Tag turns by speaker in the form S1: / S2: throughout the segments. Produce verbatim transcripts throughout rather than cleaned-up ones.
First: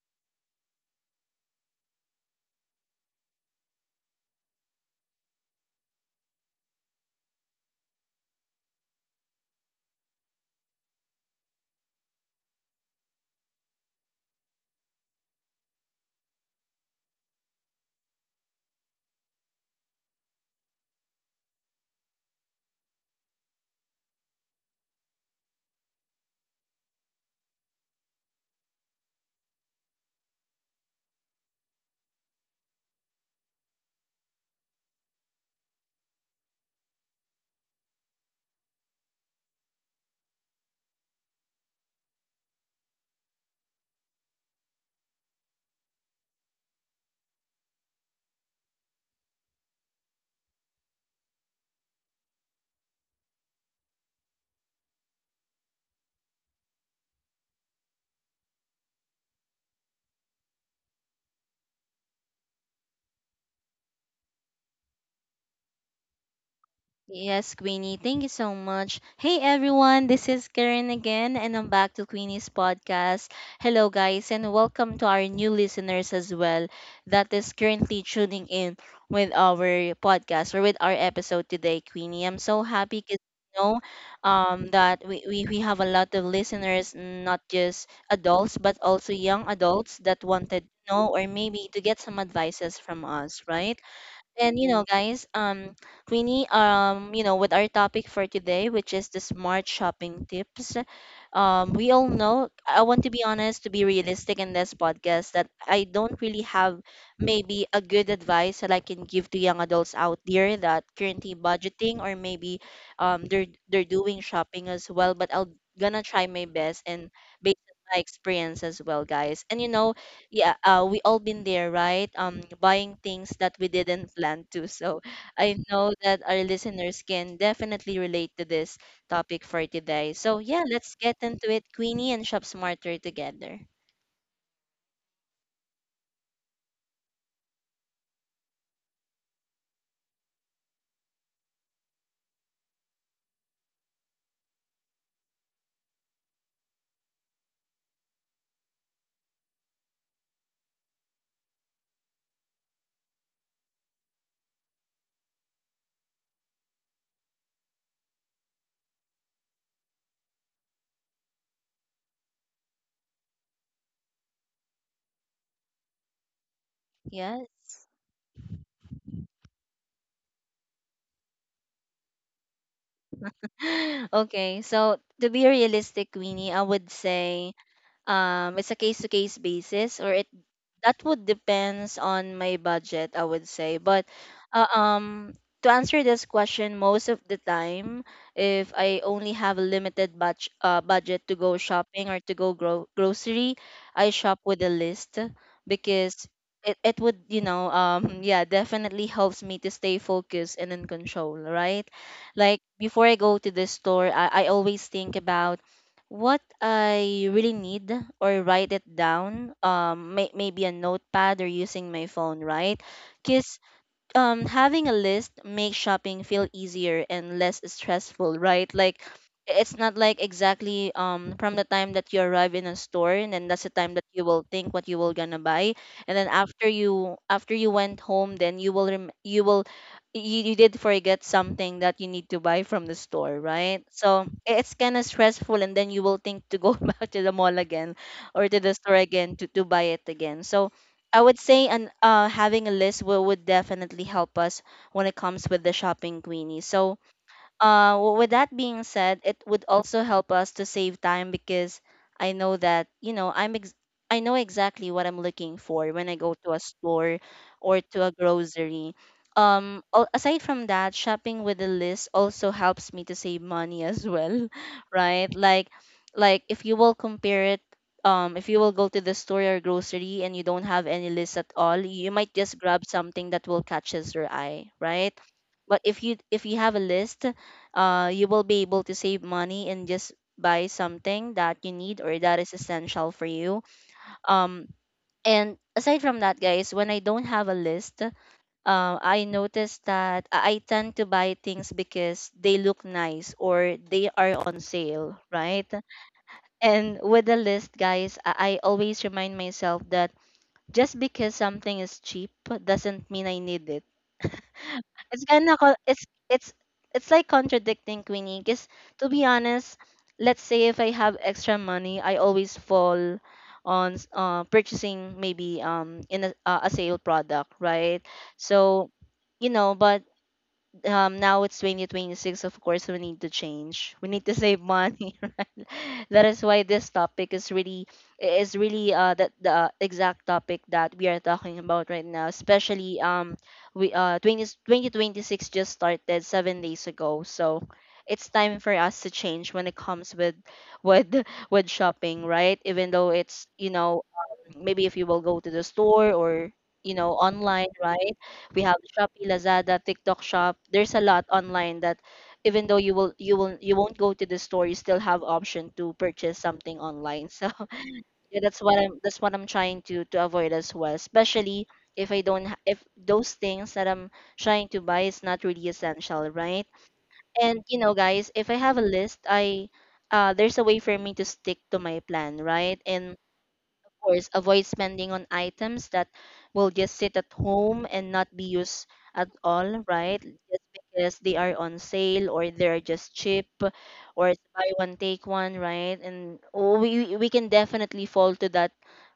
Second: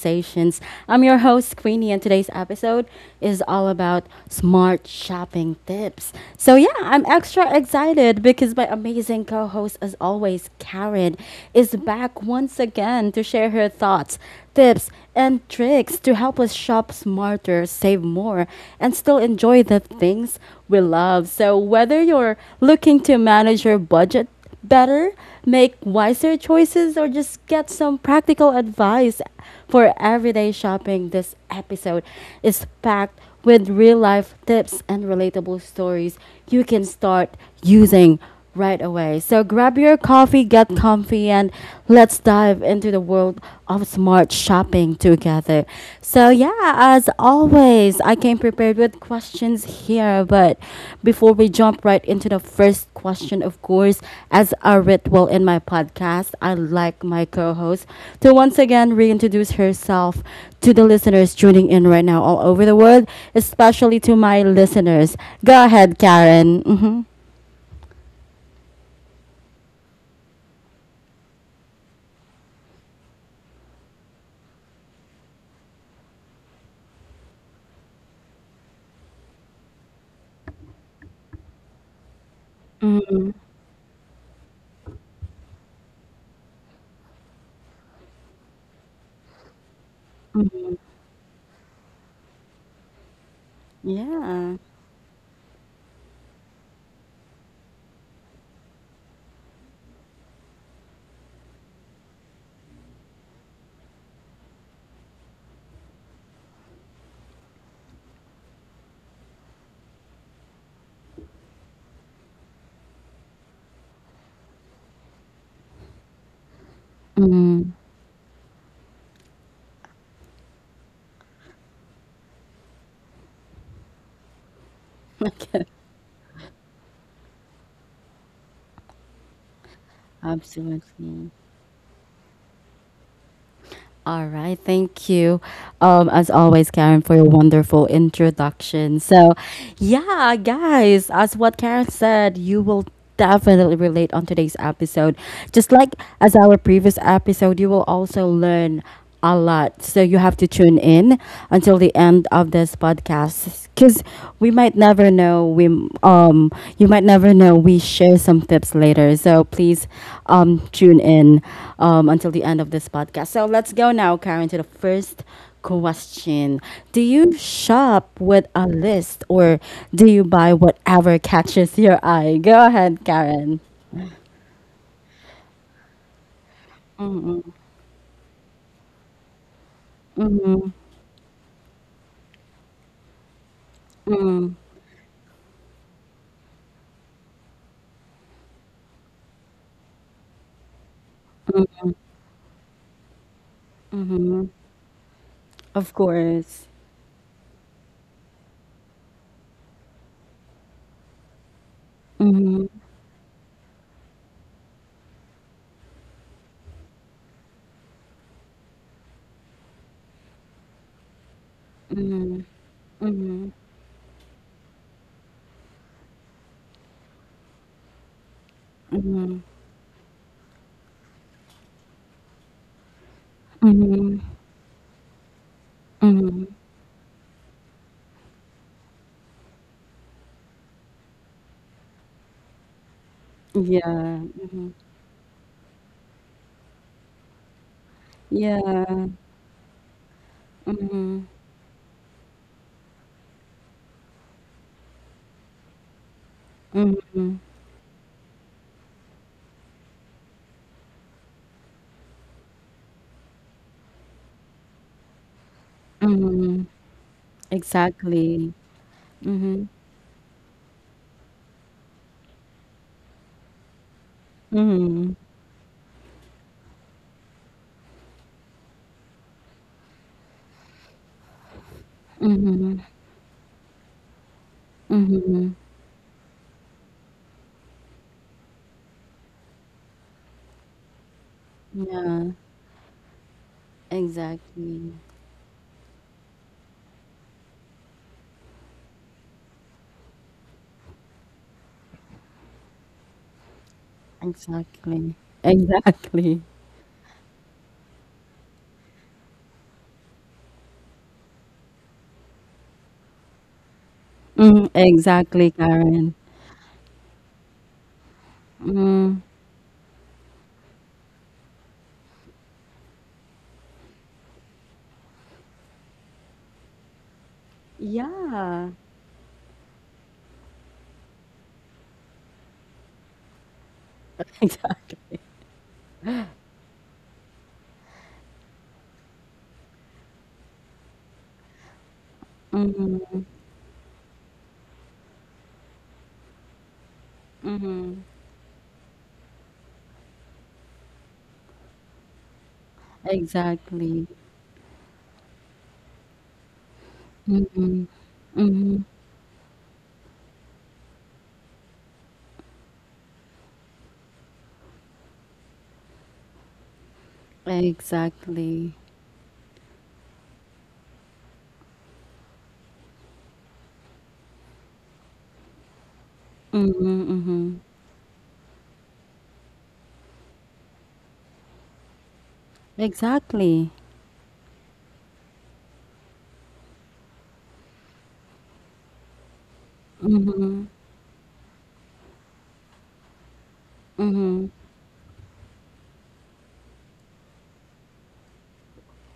S1: conversations. I'm your host, Queenie, and today's episode is all about smart shopping tips. So, yeah, I'm extra excited because my amazing co host, as always, Karen, is back once again to share her thoughts, tips, and tricks to help us shop smarter, save more, and still enjoy the things we love. So whether you're looking to manage your budget better, make wiser choices, or just get some practical advice for everyday shopping, this episode is packed with real life tips and relatable stories you can start using right away. So grab your coffee, get comfy, and let's dive into the world of smart shopping together. So, yeah, as always, I came prepared with questions here. But before we jump right into the first question, of course, as a ritual in my podcast, I like my co host to once again reintroduce herself to the listeners tuning in right now all over the world, especially to my listeners. Go ahead, Karen.
S2: Yes, Queenie, thank you so much. Hey everyone, this is Karen again, and I'm back to Queenie's podcast. Hello, guys, and welcome to our new listeners as well that is currently tuning in with our podcast or with our episode today, Queenie. I'm so happy because
S1: hmm
S2: you know um, that we, we, we have a lot of listeners, not just adults, but also young adults that wanted to
S1: Mhm.
S2: know or maybe to get some advices from us, right? And
S1: Yeah.
S2: you know, guys, um, Queenie, um, you know, with our topic for today, which is the smart shopping tips, um, we all know, I want to be honest, to be realistic in this podcast, that I don't really have maybe a good advice that I can give to young adults out there that currently budgeting or maybe um they're they're doing shopping as well, but I'll gonna try my best and based
S1: Mm.
S2: on my experience as well, guys. And you know, yeah, uh we all been there, right? Um buying things that we didn't plan to. So i
S1: Okay.
S2: know that our listeners can definitely relate to this topic for today. So yeah, let's get
S1: Absolutely.
S2: into it, queenie and shop smarter together.
S1: All right, thank you, um, as always, Karen, for your wonderful introduction. So, yeah, guys, as what Karen said, you will definitely relate on today's episode. Just like as our previous episode, you will also learn a lot. So you have to tune in until the end of this podcast because we might never know. We um you might never know. We share some tips later. So please um tune in um until the end of this podcast. So let's go now, Karen, to the first question. Do you
S2: Yes.
S1: shop with a list or do you buy whatever catches your eye? Go ahead, Karen.
S2: Okay, so to be realistic, Queenie, I would
S1: Mm-hmm.
S2: say um it's a case to case basis, or it
S1: Mm-hmm.
S2: that would depends on my budget, I would say. But uh, um to answer this question, most of the time, if I only have a limited batch, uh, budget to go shopping or to go gro- grocery, I shop
S1: Mm-hmm.
S2: with a list
S1: Of
S2: because
S1: course.
S2: it, it would you know um yeah, definitely helps me to stay focused and in control, right? Like,
S1: Mm-hmm.
S2: before I go to the store, i, I always think about what I really need, or write it down, um, may- maybe a notepad or using my phone, right? Because um having a list makes shopping feel easier and less stressful, right? Like, it's not like exactly um from the time that you arrive in a store, and then that's the time that
S1: Mhm.
S2: you will think what you will gonna buy. And then after you after you went home, then you will rem- you will you, you did forget something that you need to buy from the store, right?
S1: Yeah.
S2: So it's
S1: Mhm.
S2: kind of stressful, and then you will think to go back to the mall again, or to the store
S1: Yeah.
S2: again, to, to buy it again. So I
S1: Mhm.
S2: would say. And uh, having a list will would definitely help us when it comes with the shopping, Queenie. So,
S1: Mhm.
S2: uh, w- with that being said, it would also help us to save time because I know that, you know, I'm ex- I know exactly what I'm looking for when I go to a
S1: Mhm.
S2: store or to a
S1: Exactly.
S2: grocery.
S1: Mhm.
S2: Um, al- aside from that, shopping with a list also helps me to save money as well,
S1: Mhm.
S2: right? Like, like, if you will compare it, um, if you will go to the store or grocery and you don't have any list at all, you might just grab something that will catches your eye, right?
S1: Mhm.
S2: But if you if you have a list, uh, you will be able to save money and just buy something that you need or
S1: Yeah.
S2: that is essential for you. Um,
S1: Exactly.
S2: and aside from that, guys, when I don't have a list, uh, I notice that I I tend to buy things because they look nice or they are on
S1: Exactly.
S2: sale, right?
S1: Exactly.
S2: And with the list, guys, I I always remind myself that just because something is cheap doesn't mean I need it.
S1: Mhm.
S2: it's
S1: Exactly,
S2: gonna co- it's
S1: Karen.
S2: it's it's like contradicting, Queenie, because to
S1: Mm.
S2: be honest, let's say if I have extra money, I always fall on s- uh, purchasing maybe um in a, uh, a sale product, right?
S1: Yeah.
S2: So you know. But um now it's twenty twenty-six. Of course, we need to change. We need to save money.
S1: Exactly.
S2: That is why this topic is really is really uh that the exact topic that we are talking about right now, especially
S1: Mhm.
S2: um we uh twenty, twenty twenty-six just started seven days ago. So it's time for us to change when it comes with with with shopping, right? Even though it's, you know,
S1: Exactly.
S2: maybe if you will go to the store or, you know, online,
S1: Mhm.
S2: right? We have
S1: Mhm.
S2: Shopee, Lazada, TikTok Shop. There's a lot online that, even though you will you will you won't go to the store, you still have option to purchase something online. So yeah, that's
S1: Exactly.
S2: what i'm that's what i'm trying to to avoid as well, especially if i don't ha- if those things that i'm trying to buy is not really essential, right?
S1: Mhm.
S2: And
S1: Mhm.
S2: you know, guys, if I have a list, I uh, there's a way for me to stick to my plan, right? And
S1: Exactly.
S2: of course, avoid spending on items that will just sit at home and not be used at all, right? Just
S1: Mhm.
S2: because they are on sale or they're just cheap, or it's
S1: Mhm.
S2: buy one take one, right? And oh, we we can definitely fall to that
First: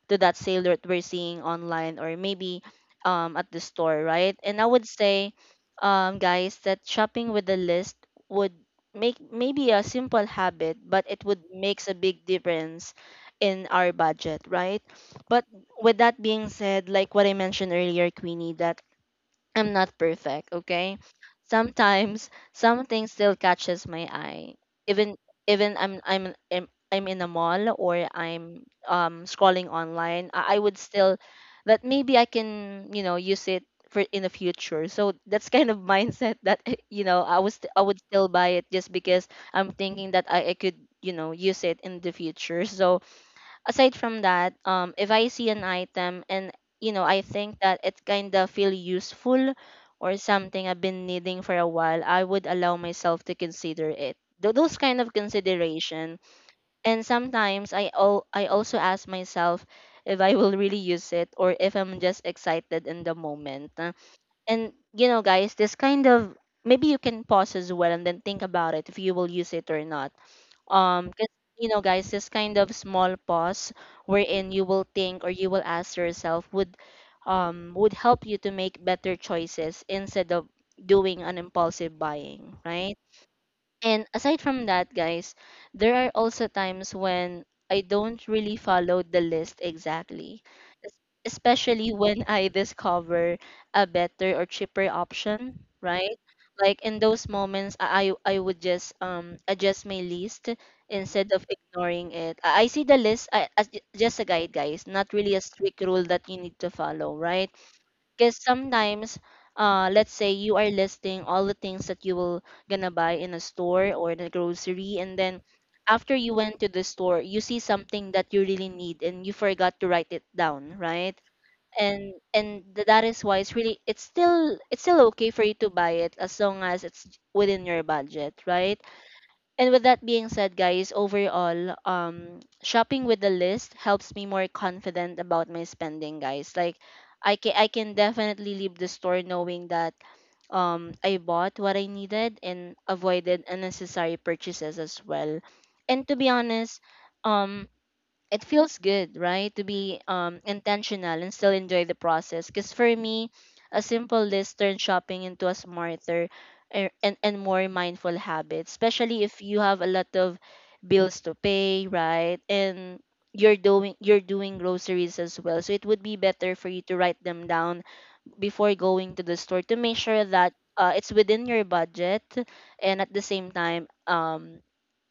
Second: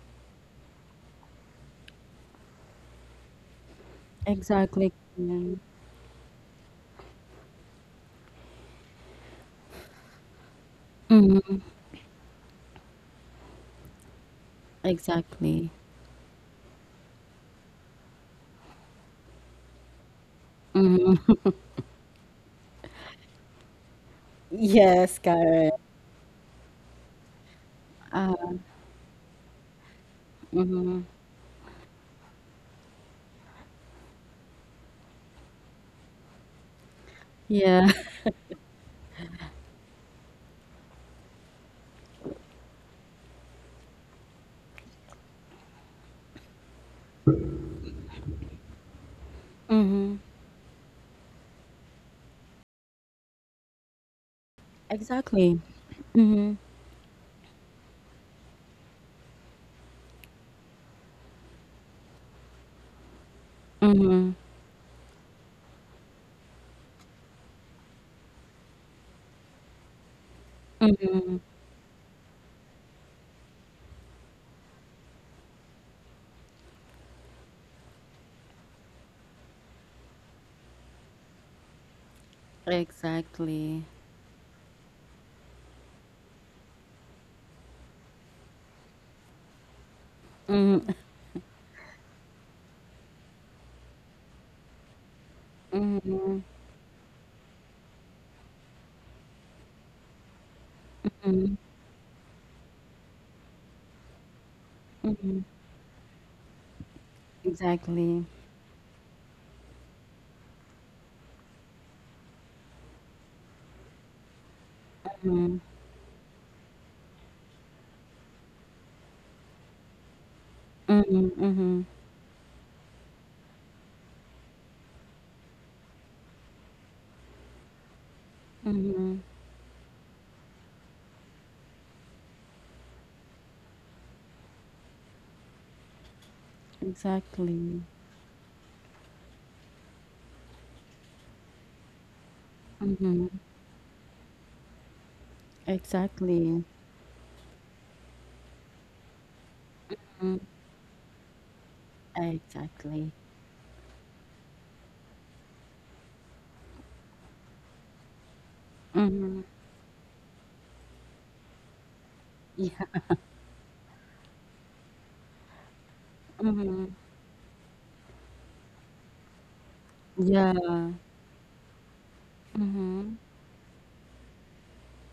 S2: to that sale that we're seeing online, or maybe um at the store, right? And I would
S1: Exactly.
S2: say
S1: Yeah.
S2: um guys that shopping with a list would make maybe a simple habit, but it would makes a big difference in our budget, right? But
S1: Exactly.
S2: with that being said, like what I mentioned earlier, Queenie, that I'm not perfect, okay? Sometimes something still catches my eye. Even
S1: Yes, Karen.
S2: even I'm I'm I'm, I'm in a mall, or I'm um scrolling online, I, I would
S1: Mm-hmm.
S2: still that maybe I can, you know, use it for in the future. So that's kind of mindset that you know, I was I
S1: Yeah.
S2: would still buy it just because I'm thinking that I, I could, you know, use it in the future. So aside from that, um, if I see an item, and you know I think that it kind of feel useful
S1: Mm-hmm.
S2: or something I've been needing for a while, I would allow myself to consider it. Th- Those kind of
S1: Exactly.
S2: consideration,
S1: Mm-hmm.
S2: and sometimes I al- I also ask myself if I will really use it or if I'm just excited in the moment. Uh,
S1: Mm-hmm.
S2: And you know, guys, this kind of, maybe you can pause as well and then think about it if you will use it or not, um,
S1: Mm-hmm.
S2: 'cause, you know, guys, this kind of small pause wherein you will think or you will ask yourself would um would help you to make better choices instead of doing an impulsive buying, right?
S1: Exactly.
S2: And aside from that, guys, there are also times when I don't really follow the list exactly,
S1: Mm-hmm.
S2: es- especially when I discover a better or cheaper option, right?
S1: Mm-hmm.
S2: Like, in those moments, I I I would just um adjust my list instead of
S1: Mm-hmm.
S2: ignoring it. I I see the list I, as ju- just a guide, guys, not really a
S1: Mm-hmm.
S2: strict rule that you need to follow, right?
S1: Exactly.
S2: Because sometimes, uh, let's say you are listing all the things that you will gonna buy in a store or in a grocery, and then
S1: Mm-hmm.
S2: after you went to the store, you see something that you really need and you forgot to write it down, right?
S1: Mm-hmm. Mm-hmm.
S2: And and th- that is why it's really it's still it's still okay for you to buy it, as long as it's within your budget, right?
S1: Mm-hmm.
S2: And with that being said, guys, overall, um, shopping with a list helps me more confident about my spending, guys. Like, I can I
S1: Exactly.
S2: can definitely leave the store knowing that um I bought what I needed and
S1: Mm-hmm.
S2: avoided unnecessary purchases as well. And to be
S1: Exactly.
S2: honest, um it feels good, right? To be
S1: Mm-hmm.
S2: um intentional and still enjoy the process. Because for
S1: Exactly.
S2: me, a simple list turns shopping into a smarter er, and, and more mindful habit, especially
S1: Mm-hmm.
S2: if you have a lot of bills to pay, right?
S1: Yeah.
S2: And you're doing you're doing groceries as well. So it would be better for you
S1: Mm-hmm.
S2: to write them down before going to the store to make sure that
S1: Yeah.
S2: uh, it's within your budget, and at
S1: Mm-hmm.
S2: the same time um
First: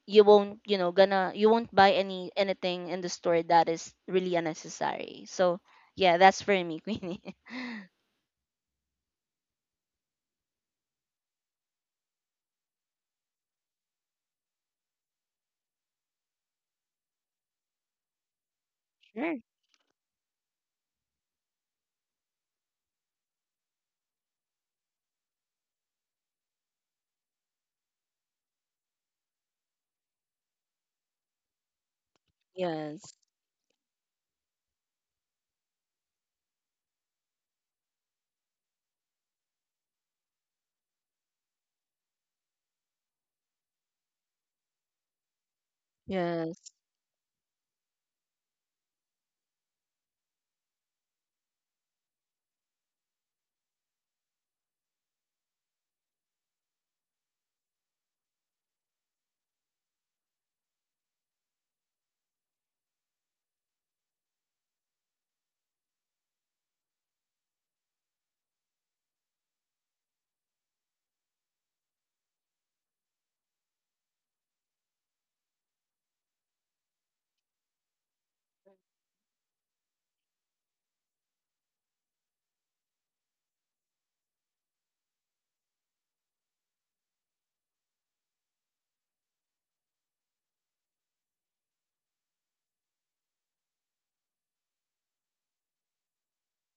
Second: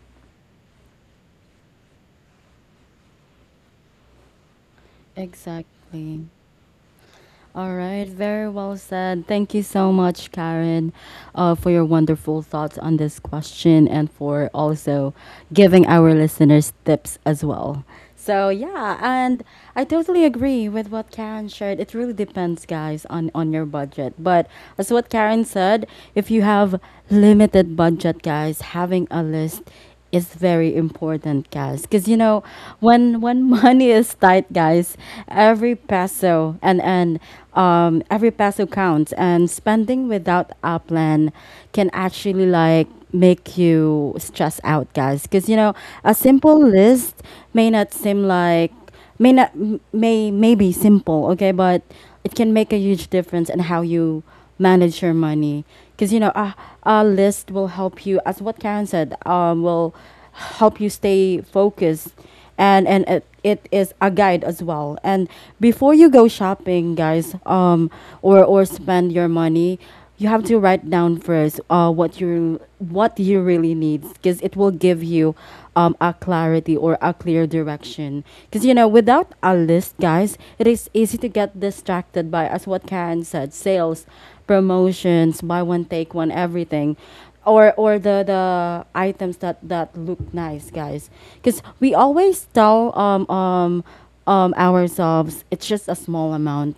S2: you won't you know gonna you won't buy any anything in the store that is really unnecessary. So yeah,
S1: Exactly.
S2: that's for me. Queenie.
S1: All right, very well said. Thank you so much, Karen, uh, for your wonderful thoughts on this question and for also giving our listeners tips as well. So yeah,
S2: Sure.
S1: and I totally agree with what Karen shared. It really depends, guys, on on your budget. But as what Karen said, if you have limited budget, guys, having a list is very important, guys. Because you know, when when money is tight, guys, every peso and and um, every peso counts, and spending without a plan can actually like make you stress out, guys. Because you know, a simple
S2: Yes.
S1: list may not seem like may not may may be simple, okay, but it can make a huge difference in how you manage your money. Because you know, a, a list will help you, as what Karen said. Um, will help you stay focused, and and it, it is a guide as well. And before you go shopping, guys, um or or spend your money, you have to write down first, uh, what you what you really need, because it will give you um, a clarity or a clear direction. Because you know, without a list, guys, it is easy to get distracted by, as what Karen said, sales, promotions, buy one take one, everything, or or the the items that that look nice, guys, because we always tell um, um, um, ourselves it's just a small amount,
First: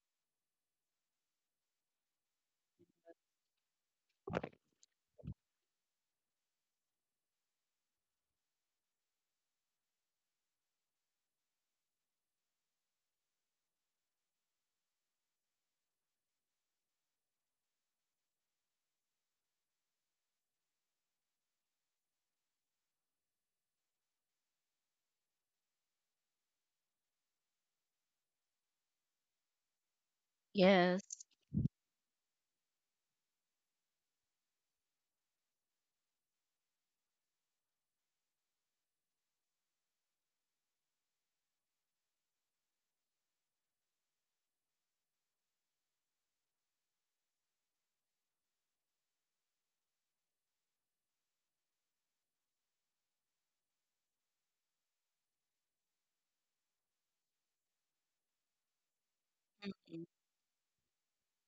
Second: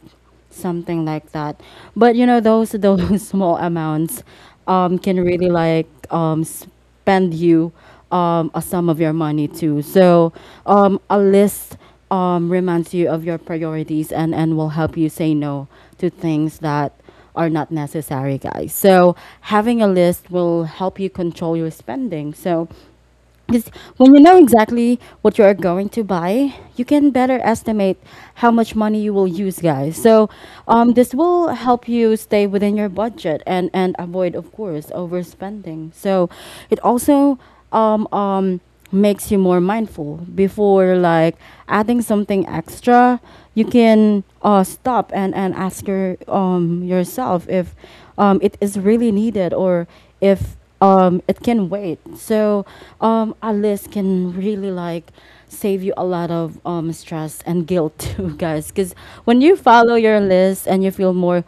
S1: something like that. But you know, those those small amounts um can really like um spend you um a sum of your money too. So um a list um reminds you of your priorities, and and will help you say no to things that are not necessary, guys. So having a list will help you control your spending. So because when you know exactly what you are going to buy, you can better estimate how much money you will use, guys. So, um,
S2: Yes.
S1: this will help you stay within your budget and and avoid, of course, overspending. So, it also um um makes you more mindful before like adding something extra. You can uh stop and and ask your um yourself if um it is really needed, or if um, it can wait. So um, a list can really like save you a lot of um stress and guilt too, guys. Because when you follow
S2: Mm-mm.
S1: your list, and you feel more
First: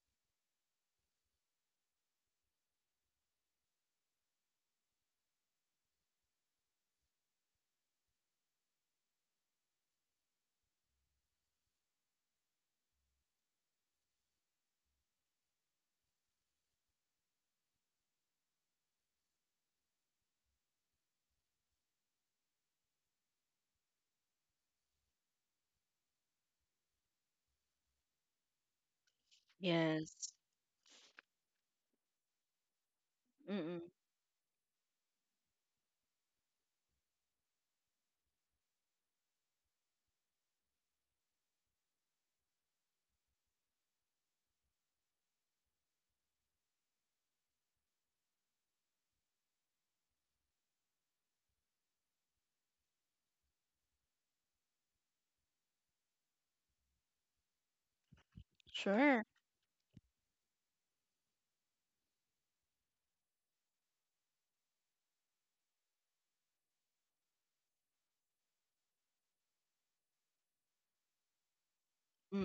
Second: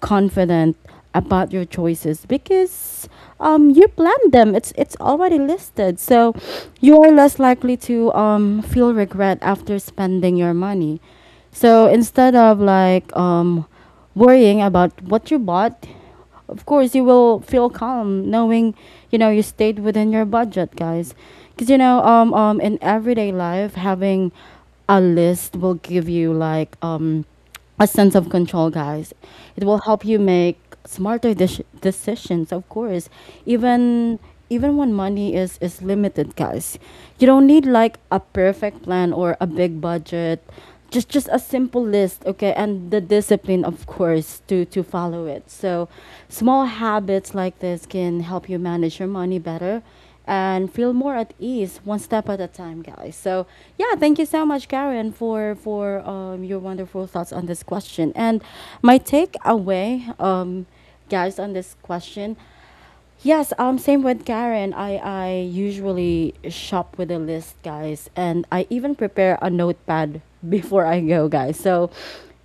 S1: confident about your choices, because um you planned them, it's it's already listed. So you are less likely to um feel regret after spending your money. So instead of like um worrying about what you bought, of course you will feel calm knowing, you know, you stayed within your budget, guys. Because you know, um, um in everyday life, having a list will give you like um a sense of control, guys. It will help you make smarter dec- decisions, of course.
S2: Mm-mm.
S1: Even even when money is is limited, guys. You don't need like a perfect plan or a big budget. Just just a simple list, okay, and the discipline, of course, to to follow it. So, small habits like this can help you manage your money better and feel more at ease, one step at a time, guys. So yeah, thank you so much, Karen, for for um, your wonderful thoughts on this question. And my
S2: Sure.
S1: takeaway, um, guys, on this question, yes, um, same with Karen. I I usually shop with a list, guys, and I even prepare a notepad before I go, guys. So,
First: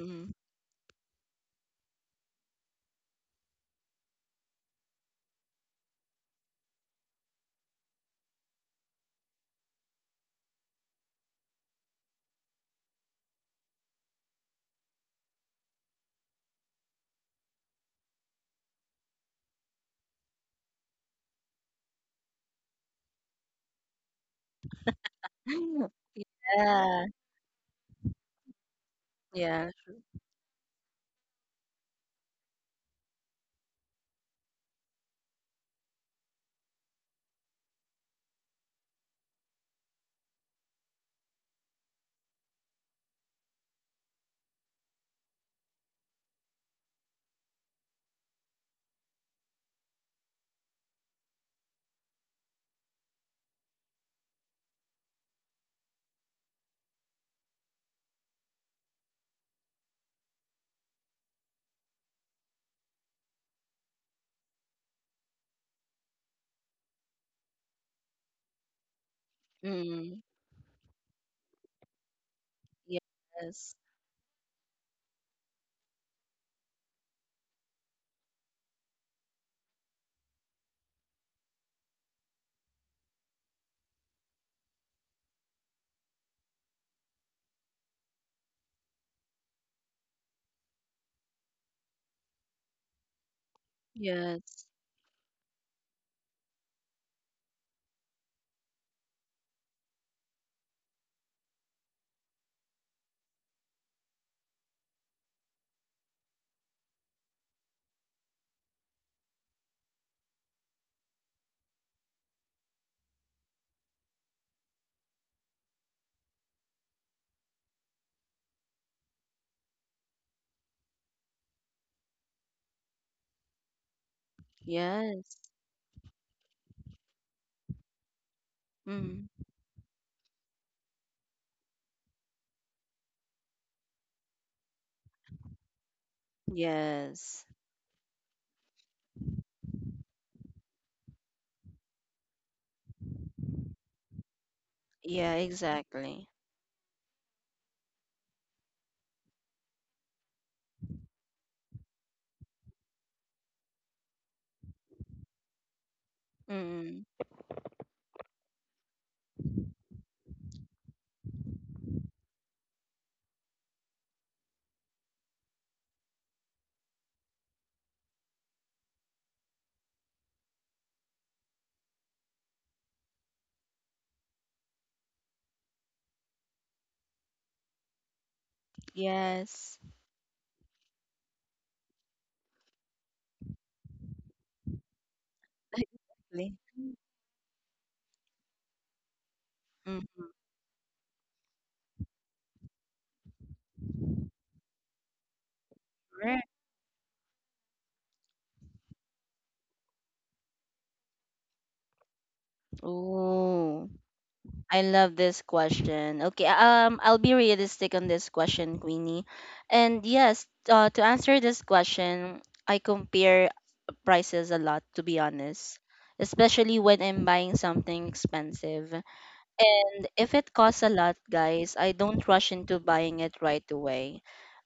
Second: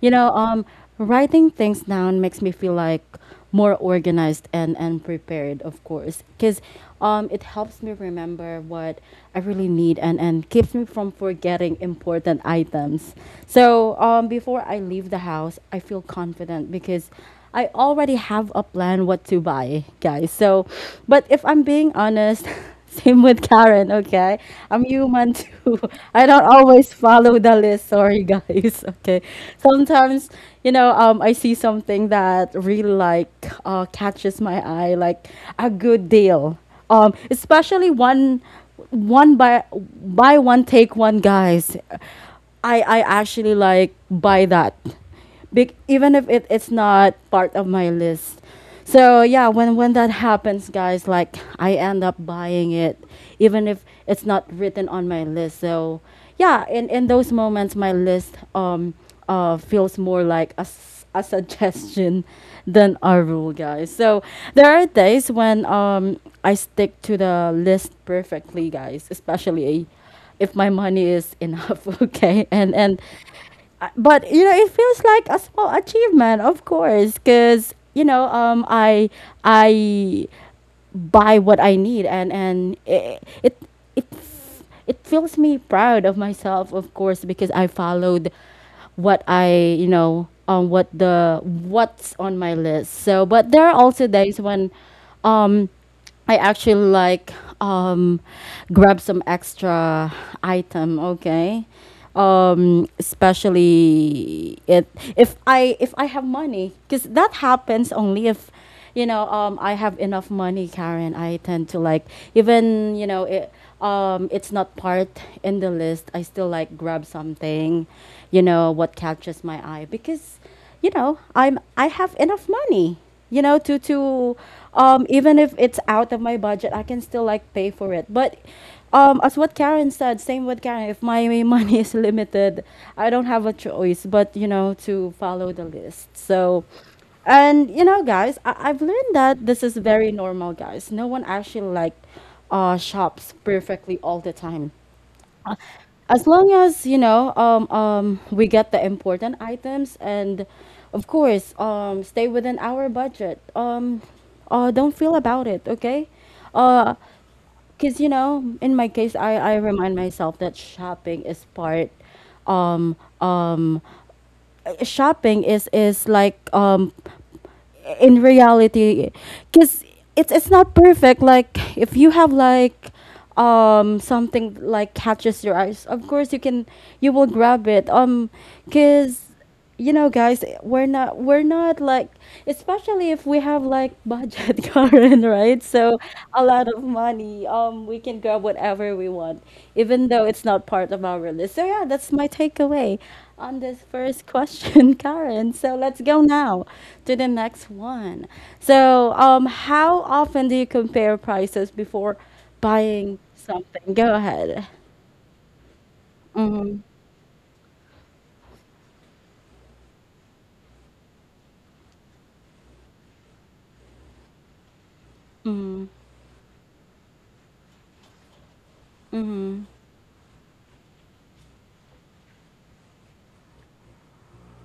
S1: you know, um, writing things down makes me feel like more organized and and prepared, of course, because um it helps me remember what I really need, and and keeps me from forgetting important items. So um before I leave the house, I feel confident because I already have a plan what to buy, guys. So but if I'm being honest, same with Karen, okay, I'm human too. I don't always
S2: yeah
S1: follow the list, sorry guys. Okay,
S2: Yeah.
S1: sometimes, you know, um, I see something that really like uh, catches my eye, like a good deal. Um, especially one, one buy buy one take one, guys. I I actually like buy that, big, even if it, it's not part of my list. So yeah, when when that happens, guys, like I end up buying it, even if it's not written on my list. So yeah, in in those moments, my list um uh feels more like a s- a suggestion than a rule, guys. So there are days when um I stick to the list perfectly, guys, especially
S2: Mm.
S1: if my money is enough. Okay, and
S2: yeah
S1: and
S2: Yes.
S1: uh, but you know, it feels like a small achievement, of course, because you know, um I I buy what I need, and and it it it, f- it feels me proud of myself, of course, because I followed what I, you know, um what the what's on my list. So but there are also days
S2: Yes.
S1: when um I actually like um, grab some extra item. Okay, um, especially it if I if I have money, because that happens only if, you know, um, I have enough money, Karen. I tend to like, even you know it, Um, it's not part in the list. I still like grab something, you know, what catches my eye, because you know, I'm I have enough money, you know, to to um
S2: Yes.
S1: even if it's out of my budget, I can still like pay for it. But um
S2: Mm.
S1: as what Karen said, same with Karen, if my money is limited, I don't have a choice but, you know, to follow the list. So
S2: Yes.
S1: and you know, guys, I- I've learned that this is very normal, guys. No one actually like uh shops perfectly all the time.
S2: Yeah,
S1: Uh, as
S2: exactly.
S1: long as you know, um, um, we get the important items, and of course, um, stay within our budget, um, uh, don't feel about it, okay, because
S2: Mm.
S1: you know, in my case, I, I remind myself that shopping is part um, um, uh, shopping is is like um in reality, because it's it's not perfect. Like if you have like um something like catches your eyes, of course you can you will grab it. Um because
S2: Yes.
S1: you know, guys, we're not we're not like, especially if we have like budget, Karen, right? So a
S2: Exactly.
S1: lot of money, um we can grab whatever we want, even
S2: Mm.
S1: though it's not part of our list. So yeah, that's my takeaway on this first question, Karen. So let's go
S2: Right.
S1: now to the next one. So, um, how often do you compare prices before buying
S2: oh
S1: something? Go ahead.
S2: I love this question. Okay,
S1: Mm-hmm.
S2: um, I'll be realistic on this question, Queenie. And yes, uh, to answer this question, I compare prices a lot, to be honest,
S1: Mm-hmm.
S2: especially when I'm buying something expensive.
S1: Mm-hmm.
S2: And if it costs a lot, guys, I don't rush into buying it right away.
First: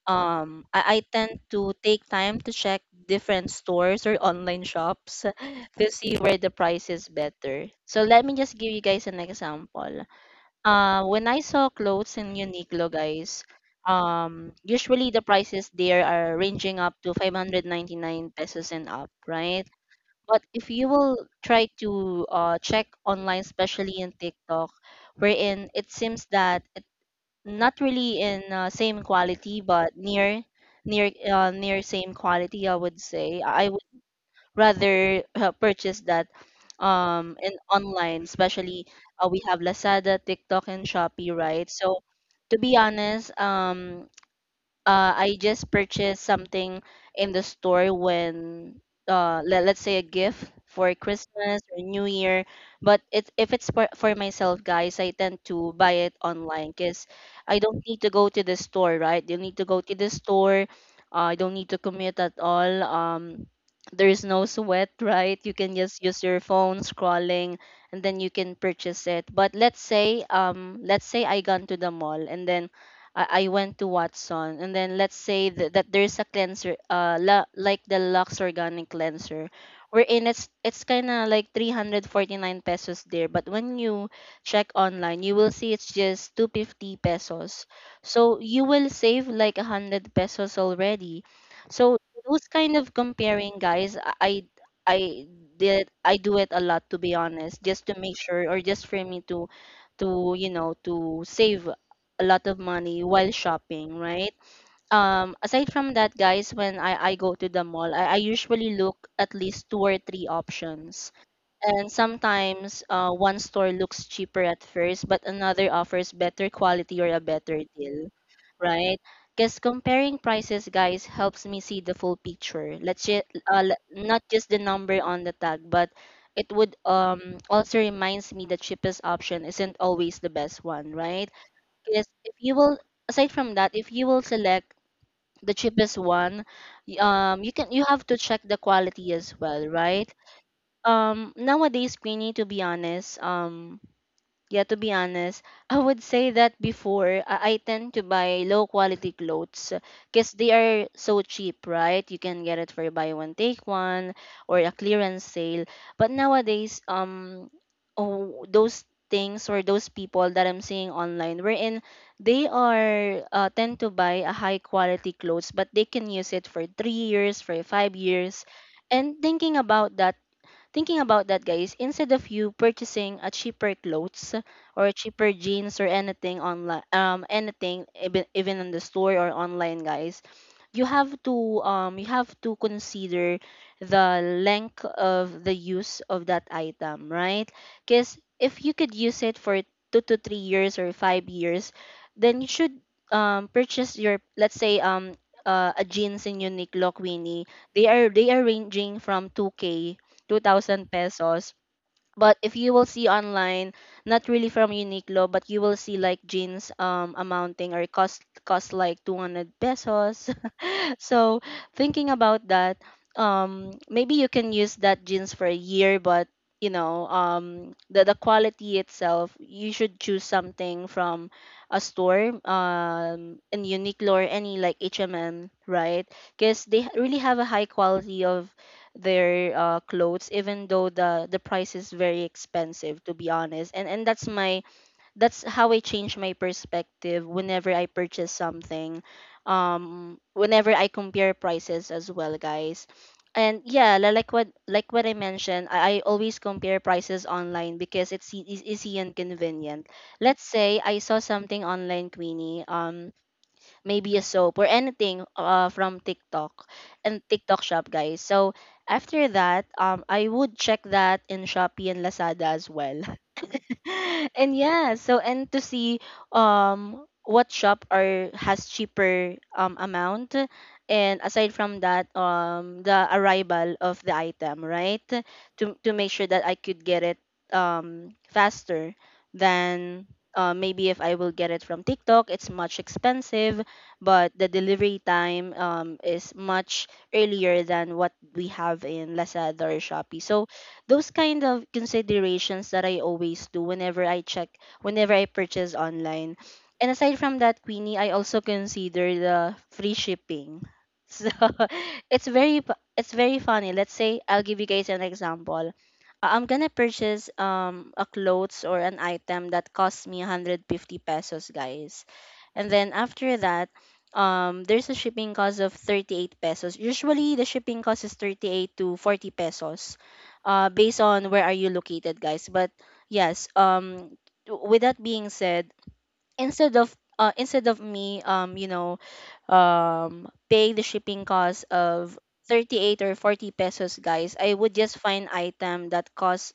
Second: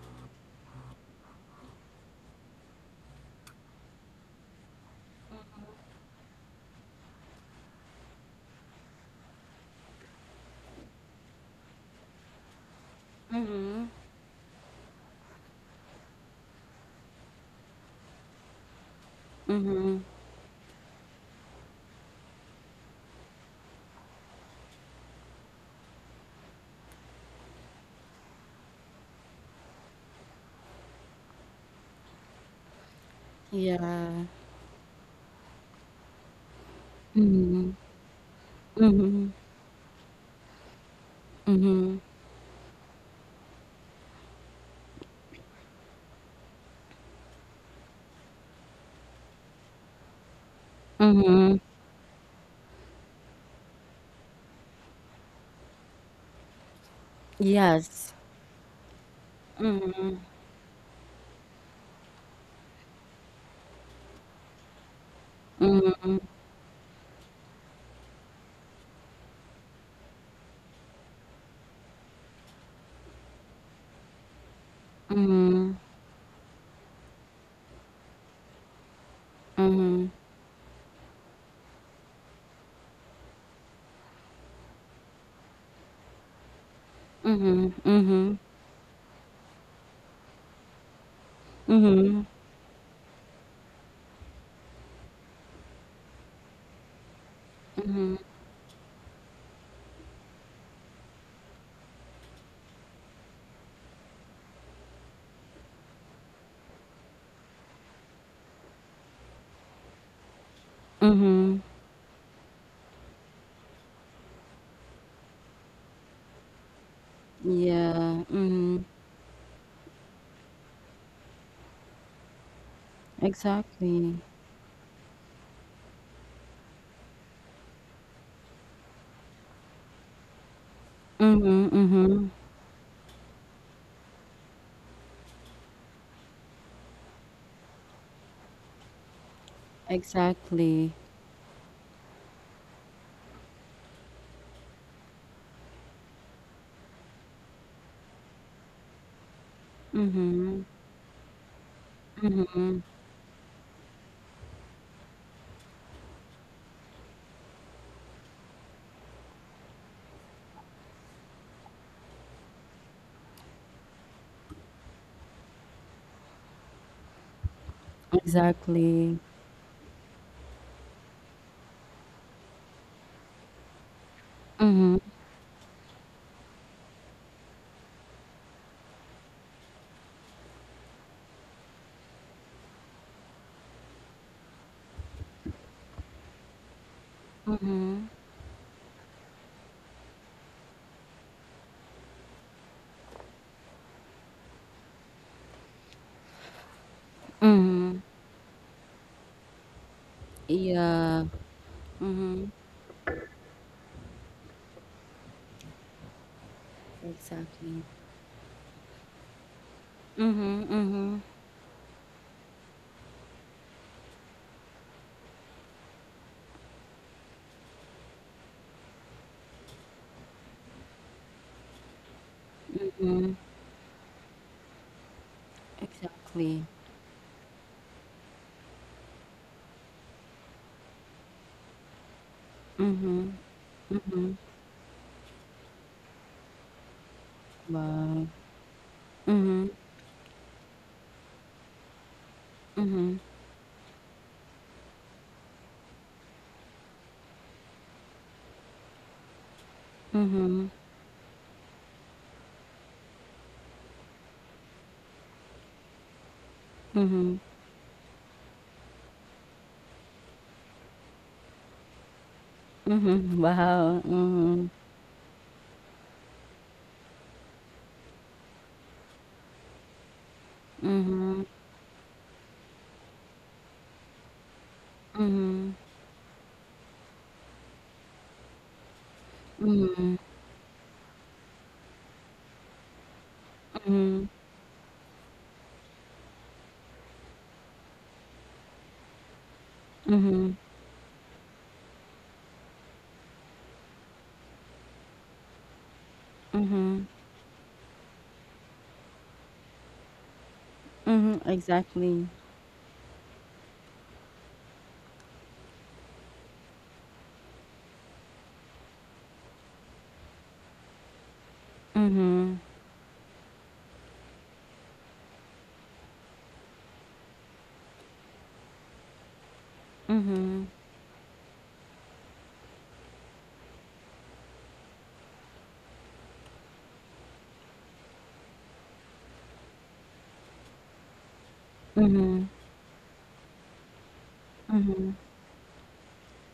S2: Um, I, I tend to take time to check different stores or online shops to see where the price is better. So let me just give you guys an example. Uh, when I saw clothes in Uniqlo, guys,
S1: Mm-hmm.
S2: um, usually the prices there are ranging up to five hundred ninety-nine pesos and up, right?
S1: Mm-hmm.
S2: But if you will try to uh, check online, especially in TikTok, wherein it seems that it, not really in uh, same quality, but near, near, uh, near same quality, I would say. I
S1: Yeah.
S2: rather uh, purchase that um in
S1: Mm-hmm.
S2: online, especially
S1: Mm-hmm.
S2: uh, we have Lazada, TikTok, and Shopee, right?
S1: Mm-hmm.
S2: So to be honest, um uh, I just purchased something in the store when, uh, let, let's say, a gift for
S1: Mm-hmm.
S2: Christmas or New Year. But it, if it's for, for myself, guys, I tend to buy it online because I don't need to
S1: Yes.
S2: go to the store, right? You need to go to
S1: Mm-hmm.
S2: the store. Uh, I don't need to commute at all. Um, there is no sweat, right? You can just use your phone scrolling and then you can purchase it. But let's say, um, let's say I gone to the mall, and then I, I went to Watson, and then let's say that, that there's a cleanser, uh, la, like the Lux Organic Cleanser,
S1: Mm-hmm.
S2: wherein it's it's kind of like three hundred forty-nine pesos there, but when you check online, you will see it's just two hundred fifty pesos.
S1: Mm-hmm. Mm-hmm.
S2: So you will save like one hundred pesos already. So
S1: Mm-hmm.
S2: those kind of comparing, guys, I I did I do it a lot, to be honest, just to make sure, or just for me to to you know to save a lot of money while shopping, right? Um, aside from that, guys, when I, I go to the mall, I, I usually look at least two or three options.
S1: Mm-hmm.
S2: And sometimes, uh, one store looks cheaper at first, but another offers better quality or a better deal,
S1: Yeah. Mm-hmm.
S2: right? Because comparing prices, guys, helps me see the full picture. Let's ju- uh, le-
S1: Exactly.
S2: not just the number on the tag, but it would um also reminds me the cheapest option isn't always the best one, right?
S1: Mm-hmm.
S2: is
S1: Mm-hmm.
S2: if you will Aside from that, if you will select the cheapest one, y- um you can you have to check the quality as well, right?
S1: Exactly.
S2: Um nowadays, Queenie, to be honest, um yeah, to be honest, I would say that before, I, I tend to buy low quality clothes because they
S1: Mhm,
S2: are so cheap, right? You can get it
S1: mhm,
S2: for buy one take one or a clearance sale. But nowadays, um, oh, those things or those people that I'm seeing online, wherein they are, uh, tend to buy a high quality clothes, but they can use it for three years, for five years. And
S1: exactly.
S2: thinking about that thinking about that, guys, instead of you purchasing a cheaper clothes or
S1: Mhm,
S2: cheaper jeans or anything online, um, anything, even even in the store or online, guys, you have to, um you have to consider the length of the use of that item, right? Because if you could use it for two to three years or five years, then you should, um purchase your, let's say, um uh, a jeans in Uniqlo, Queenie. They
S1: mhm.
S2: are they are ranging from two k, two thousand
S1: Yeah.
S2: pesos. But
S1: Mhm.
S2: if you will see online, not really from Uniqlo, but you will see like jeans, um amounting
S1: Exactly.
S2: or cost cost like two hundred pesos.
S1: Mhm, mhm,
S2: So thinking about that, um maybe you can use that jeans for a year, but you know, um the the quality itself, you should choose something from a store,
S1: mhm.
S2: um in Uniqlo or any like H and M, right? Because
S1: Exactly.
S2: they really have a high quality of their, uh, clothes, even though the the price is very expensive, to be
S1: Mhm,
S2: honest. and and that's
S1: mhm.
S2: my that's how I change my perspective whenever I
S1: Wow.
S2: purchase something,
S1: Mhm,
S2: um whenever I compare prices as well, guys.
S1: mhm,
S2: And yeah, li- like what like what I mentioned, i, I always compare prices online because it's e- is easy and convenient. Let's
S1: mhm,
S2: say I saw something online, Queenie, um maybe a soap or anything, uh, from TikTok and
S1: mhm,
S2: TikTok shop, guys. So after that, um, I would check that in Shopee and Lazada as well.
S1: mhm. Wow.
S2: And
S1: Mhm,
S2: yeah, so and to see um what shop are has cheaper, um amount, and
S1: mhm,
S2: aside from that, um the arrival of the item, right? To to make sure that I could get it, um faster than,
S1: mhm,
S2: uh, maybe if I will get it from TikTok, it's much expensive, but the delivery time, um, is much earlier than what we have in Lazada or
S1: mhm,
S2: Shopee. So
S1: mhm,
S2: those kind of considerations that I always do whenever I check, whenever I purchase online. And
S1: mhm,
S2: aside from that, Queenie, I also consider the free shipping. So
S1: mhm.
S2: it's
S1: Exactly.
S2: very pu- it's very funny. Let's say I'll give you guys an example. Uh, I'm gonna purchase um a clothes or an item that costs me one hundred fifty pesos, guys.
S1: Mhm,
S2: And then after that, um there's a shipping cost of thirty-eight pesos. Usually the shipping cost is thirty-eight to forty pesos, uh,
S1: mhm,
S2: based on where are you located, guys. But yes, um, w- with that being said, instead of uh, instead of me, um, you know, um, paying the shipping cost of
S1: mhm,
S2: thirty-eight or forty pesos, guys, I would just
S1: mhm,
S2: find item that costs,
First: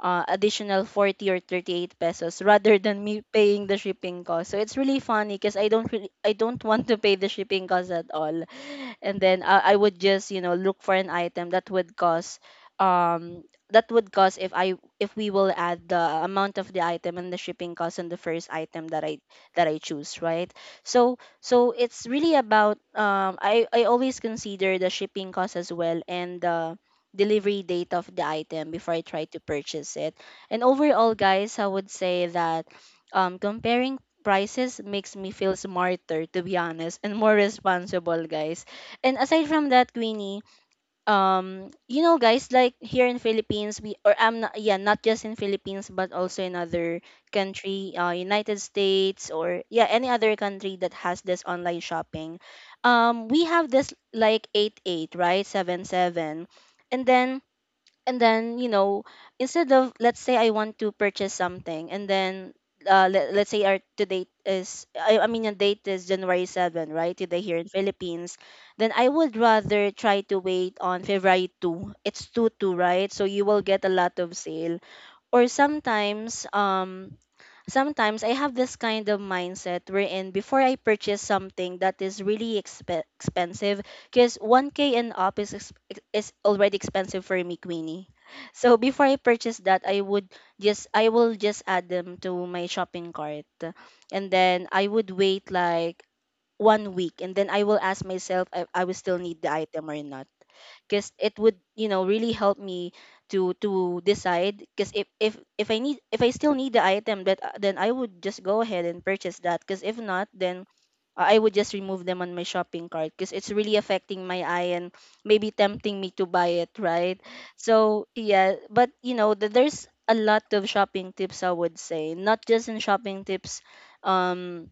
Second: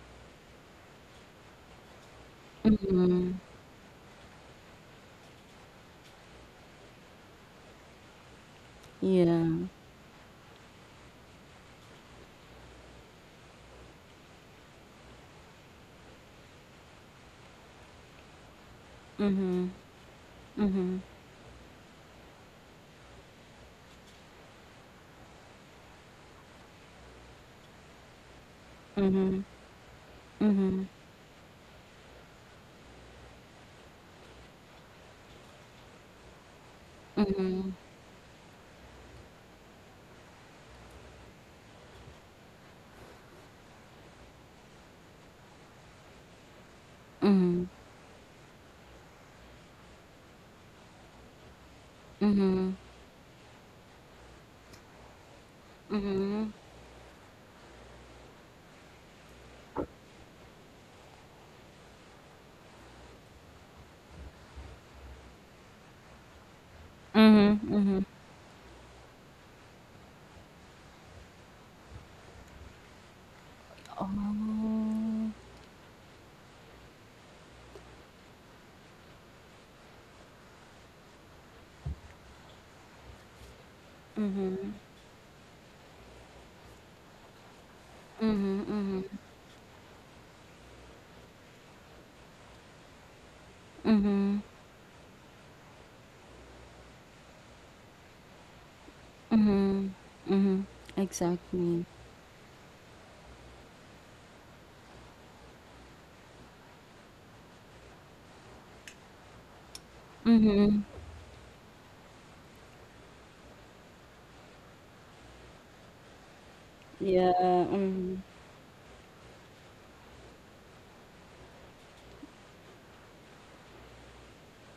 S2: uh, additional forty or thirty-eight pesos, rather than me
S1: mhm.
S2: paying the shipping cost. So it's really funny because I don't really I don't want to pay the shipping cost at all, and then,
S1: Yeah.
S2: uh, I would just, you know look for an item that would cost, um that would cost if I if we will add the amount of the item and the shipping cost on the first item that I that
S1: Mhm,
S2: I choose, right?
S1: mhm,
S2: So so it's really about, um I I always consider the shipping cost as well and the delivery date of the item before I try to
S1: mhm,
S2: purchase it. And
S1: mhm,
S2: overall, guys, I would say that, um comparing prices makes me feel smarter, to be honest, and more
S1: mhm,
S2: responsible, guys. And aside from that, Queenie, um you know, guys, like here in Philippines, we or I'm not, yeah, not just in Philippines, but also in other
S1: mhm,
S2: country, uh, United States, or yeah, any other country that has this online shopping.
S1: mhm,
S2: Um we have this like eight eight, right? seven seven.
S1: mhm,
S2: And then, and then you know instead of, let's say, I want to purchase something, and then, uh, let, let's say, our to date is, I, I mean, a date is January seven, right? Today
S1: mhm,
S2: here in
S1: mhm.
S2: Philippines. Then I would rather try to wait on February two. It's two two, right? So you will get a lot of sale.
S1: Oh.
S2: Or sometimes, um sometimes I have this kind of mindset wherein before I purchase something that is really exp- expensive, because
S1: Mhm,
S2: one K and up, is, ex- is already expensive for me, Queenie.
S1: mhm,
S2: So
S1: mhm,
S2: before I purchase that, I would just I will just add them to my shopping cart, and
S1: mhm,
S2: then I would wait like one week, and then I will ask myself if I will still need the
S1: mhm,
S2: item or not,
S1: mhm.
S2: because it would,
S1: Exactly.
S2: you know really help me to to decide, because if, if if i need if I still need the item, that uh, then I would just go ahead and purchase that, because if not, then
S1: Mhm.
S2: I would just remove them on my shopping cart because it's really affecting my eye and maybe tempting me to buy it, right?
S1: Yeah.
S2: So
S1: Mhm.
S2: yeah. But, you know th- there's a lot of shopping tips, I would say, not just in shopping tips, um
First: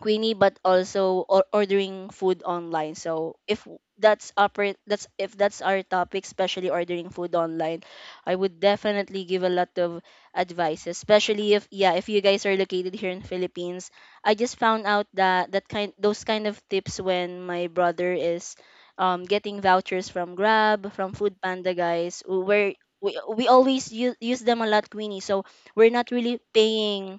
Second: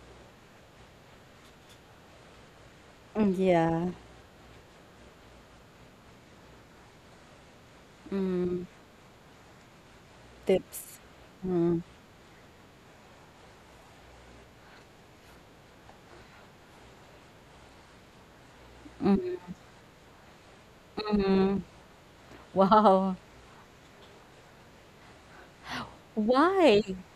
S2: Queenie, but also or ordering food online. So
S1: Mm,
S2: if
S1: yeah.
S2: that's upper, that's if that's our topic, especially ordering food online, I would
S1: Mhm.
S2: definitely give a lot of advice,
S1: Tips.
S2: especially if,
S1: Mhm.
S2: yeah, if you guys are located here in Philippines. I just found out that that kind those kind of tips when my brother is, um, getting vouchers from Grab, from Food
S1: Mhm.
S2: Panda, guys, where we,
S1: Wow.
S2: we always use, use them a lot, Queenie. So we're not really
S1: Why?
S2: paying,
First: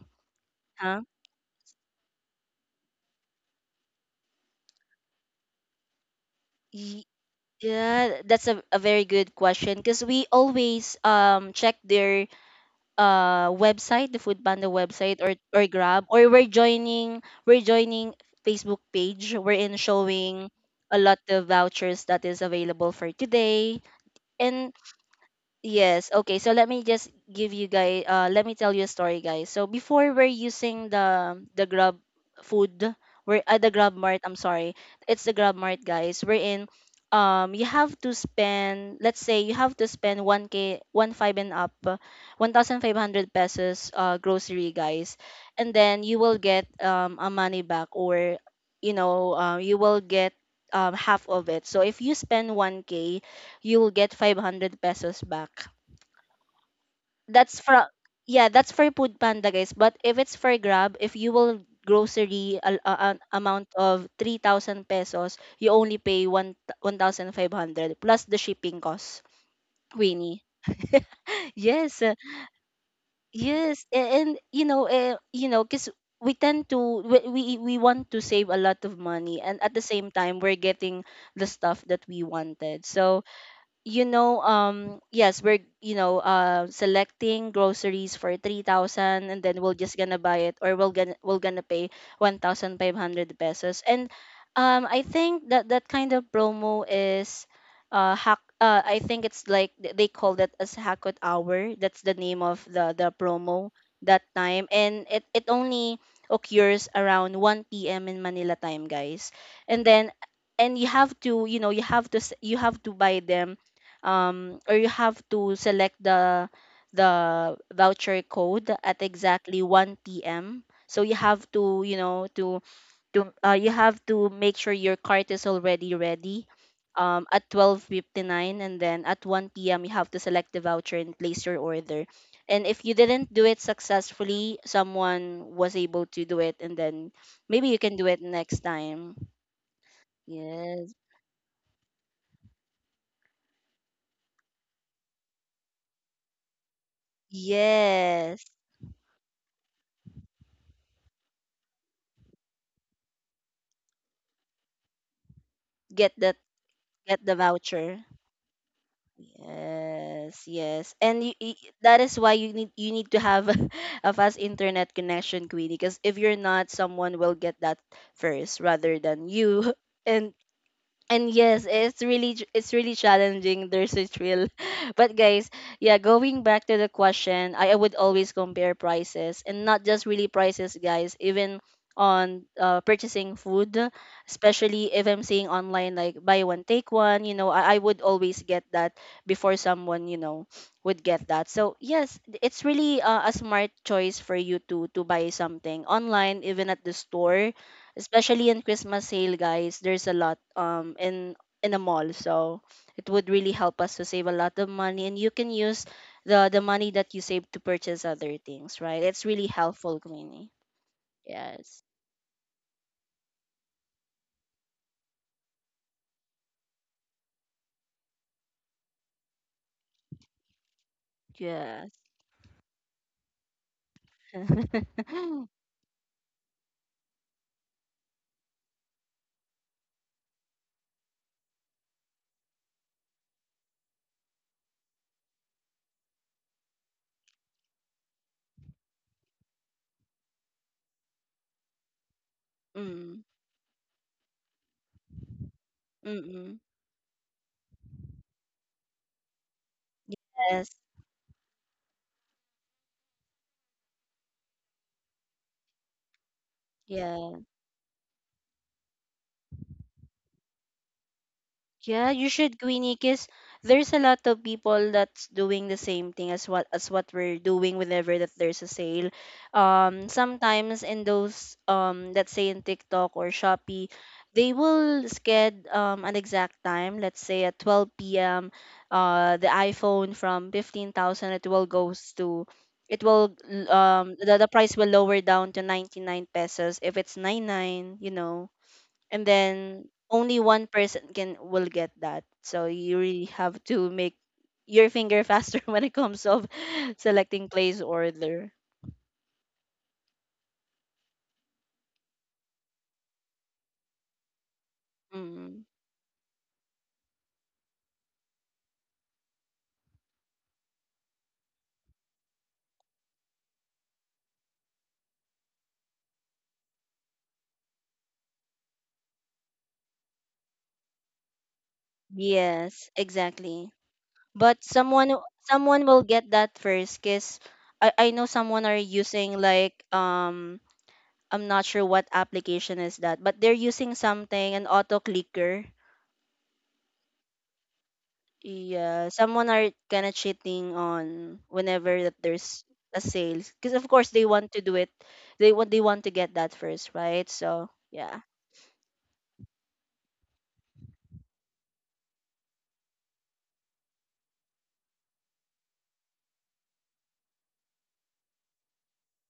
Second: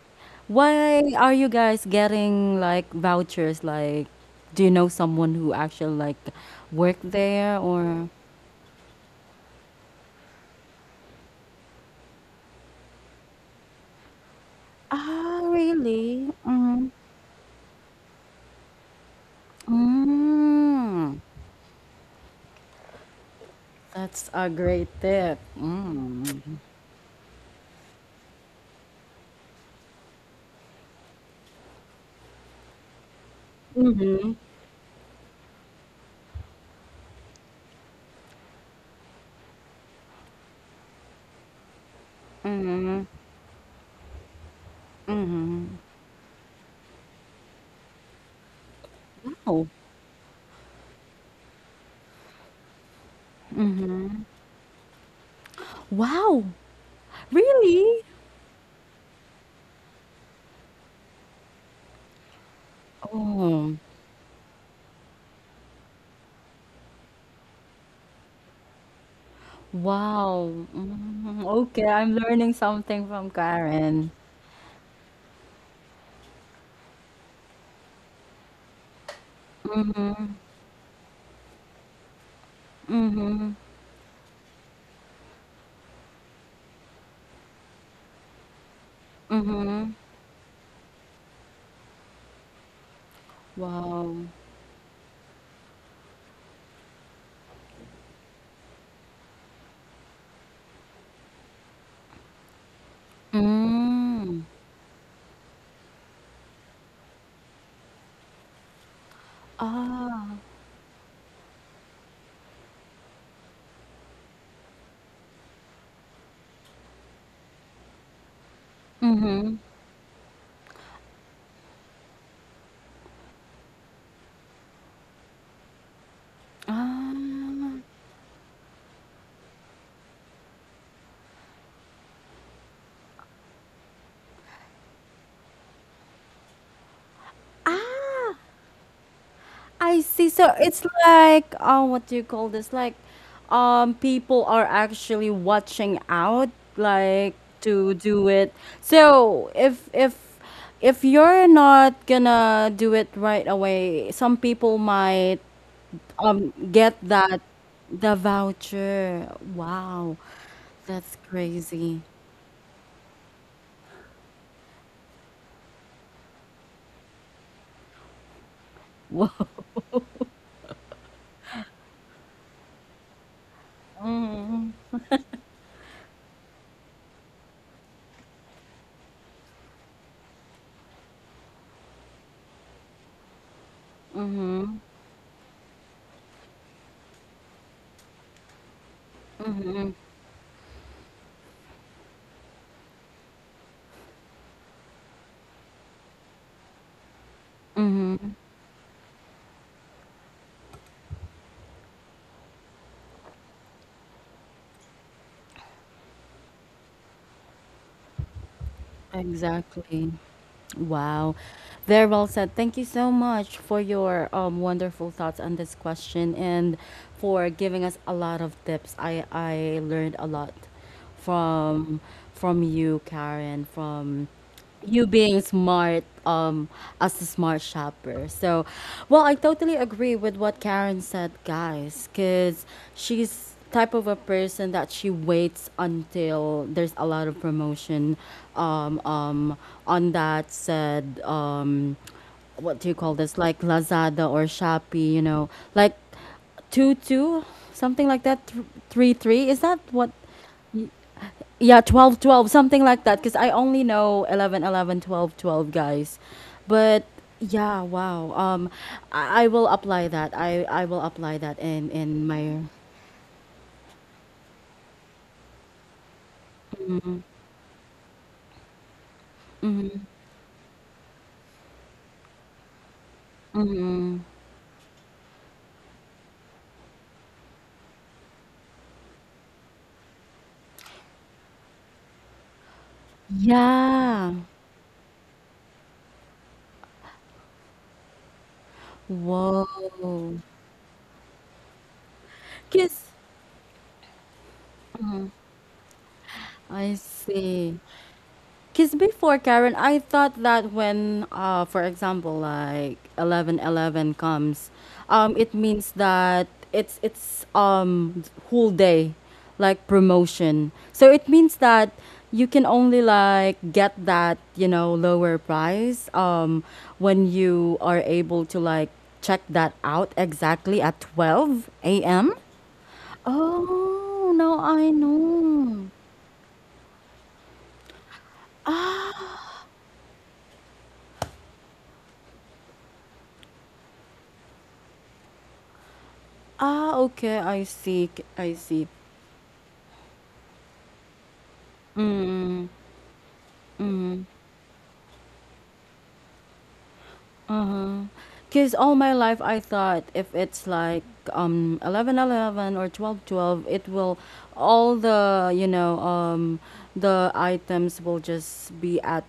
S2: huh?
S1: Why are you guys getting like vouchers? Like, do you know someone who actually like work there or?
S2: Yeah, that's a, a very good question because we always, um check their, uh website, the Food Panda website, or
S1: Ah,
S2: or Grab, or
S1: really?
S2: we're
S1: Mm.
S2: joining we're joining Facebook page. We're in showing a lot
S1: Mm.
S2: of vouchers that is available for today.
S1: That's a
S2: And
S1: great tip.
S2: yes. Okay.
S1: Mm.
S2: So let me just give you guys. Uh, let me tell you a story, guys. So before we're using the the Grab food, we're at the Grab Mart.
S1: Mm-hmm.
S2: I'm sorry, it's the Grab Mart, guys. We're in. Um, you have to spend. Let's say you have to spend one k, one five and up, one thousand five
S1: Mm.
S2: hundred pesos. Uh, grocery, guys, and
S1: Mm.
S2: then you will get, um a money back, or, you know, uh,
S1: Wow.
S2: you will get, um half of it. So if you spend one k, you will get
S1: Mm.
S2: five hundred pesos back.
S1: Wow.
S2: That's for
S1: Really?
S2: Yeah, that's for Food Panda, guys. But if it's for Grab, if you will grocery a, a- an amount
S1: Oh.
S2: of three thousand pesos, you only pay one fifteen hundred plus the shipping cost, Winnie.
S1: Wow. Mm. Okay,
S2: yes
S1: I'm
S2: uh,
S1: learning something from
S2: yes a-
S1: Karen.
S2: and you know uh, you know because we tend to we, we we want to save a lot of money, and at the same
S1: Mm.
S2: time we're getting the stuff that we wanted. So,
S1: Mm.
S2: you know um yes, we're, you know uh selecting groceries for three thousand, and then we'll
S1: Mm.
S2: just gonna buy it, or we'll gonna we'll gonna pay one thousand five hundred pesos. And
S1: Wow.
S2: um I think that that kind of promo is, uh hack uh I think it's like, th- they call that as hackot hour. That's the name of the the promo that
S1: Mm.
S2: time, and it it only occurs around one p m in Manila time, guys. And then,
S1: Ah.
S2: and you have to, you know you have to s- you have to buy them, um, or you have to select the the voucher code at
S1: Mhm.
S2: exactly one p m. So you have to, you know, to to uh, you have to make sure your cart is already ready,
S1: Ah.
S2: um, at twelve fifty-nine, and then at one p m you have to select the voucher and place your order. And if you didn't do it successfully, someone was able to do it, and then maybe you can do it
S1: Ah,
S2: next time.
S1: I see. So it's
S2: Yes.
S1: like, oh, what do you call this? Like, um, people are actually watching out, like to do
S2: Yes.
S1: it. So if if if you're not gonna do it right away, some people might
S2: Get that.
S1: um get
S2: Get the
S1: that,
S2: voucher.
S1: the voucher. Wow,
S2: Yes, yes.
S1: that's
S2: And you, y That
S1: crazy.
S2: is why you need you need to have a fast internet connection, Queenie, because if you're not, someone will get that first rather than you. And and yes, it's really, ch- it's really challenging. There's a thrill, but guys, yeah, going back to the question, I, I would always compare prices, and not just really prices, guys, even on, uh, purchasing food, especially if I'm seeing online, like buy one take one, you know I, I would always get that before someone, you know would get that. So yes, th- it's really, uh, a smart choice for you to to buy something online, even at the store, especially in Christmas sale, guys. There's a lot, um in in a mall, so it would really help us to save a lot of money, and you can use the the money that you save to purchase other things, right? It's really helpful,
S1: Exactly.
S2: Queenie.
S1: Wow.
S2: Yes.
S1: Very well said. Thank you so much for your um, wonderful thoughts on this question and for giving us a lot of tips. I, I learned a lot from
S2: Yes.
S1: from you, Karen, from you being smart um as a smart shopper. So well, I totally agree with what Karen said, guys, because she's type of a person that she waits until there's a lot of promotion, um, um, on that said, um, what do you call
S2: Mm.
S1: this, like Lazada or Shopee, you know, like
S2: Mm.
S1: two two, something like that, th- three three, is that what,
S2: Yes.
S1: yeah, twelve twelve, something like that, because I only know eleven eleven, twelve twelve, guys. But
S2: Yes.
S1: yeah, wow, um i, I will apply that, i i will apply that in
S2: Yeah,
S1: in
S2: you
S1: my,
S2: should, Queenie, because there's a lot of people that's doing the same thing as what as what we're doing whenever that there's a sale. Um, sometimes in those, um, let's say, in TikTok or Shopee, they will sched um an exact time. Let's say at twelve p m. Uh, the iPhone from fifteen thousand, it will goes to it will l- um
S1: yeah.
S2: the, the price will lower down to ninety-nine pesos. If it's ninety-nine, you know and
S1: Whoa,
S2: then only one person can will get that. So you
S1: kiss!
S2: really have to make your finger faster when it comes of
S1: I
S2: selecting
S1: see. see.
S2: place order.
S1: 'Cause before, Karen, I thought that when, uh, for example, like eleven eleven comes, um, it
S2: Mm.
S1: means that it's it's um whole day, like promotion. So it means that you can only like get that, you know, lower price um when you are able to like check that out exactly at twelve a m.
S2: Yes, exactly.
S1: Oh,
S2: But
S1: now I
S2: someone w- someone
S1: know.
S2: will get that first, because I, I know someone are
S1: Ah,
S2: using like, um I'm not sure what application is that, but they're using something, an auto clicker.
S1: ah, okay, I see, I see.
S2: Yeah, someone are kind of cheating on whenever that there's a sale, because of course they want to do it. They want they want to get that first, right? So yeah,
S1: Because all my life I thought if it's like um eleven eleven or twelve twelve, it will, all the, you know um the items will just be at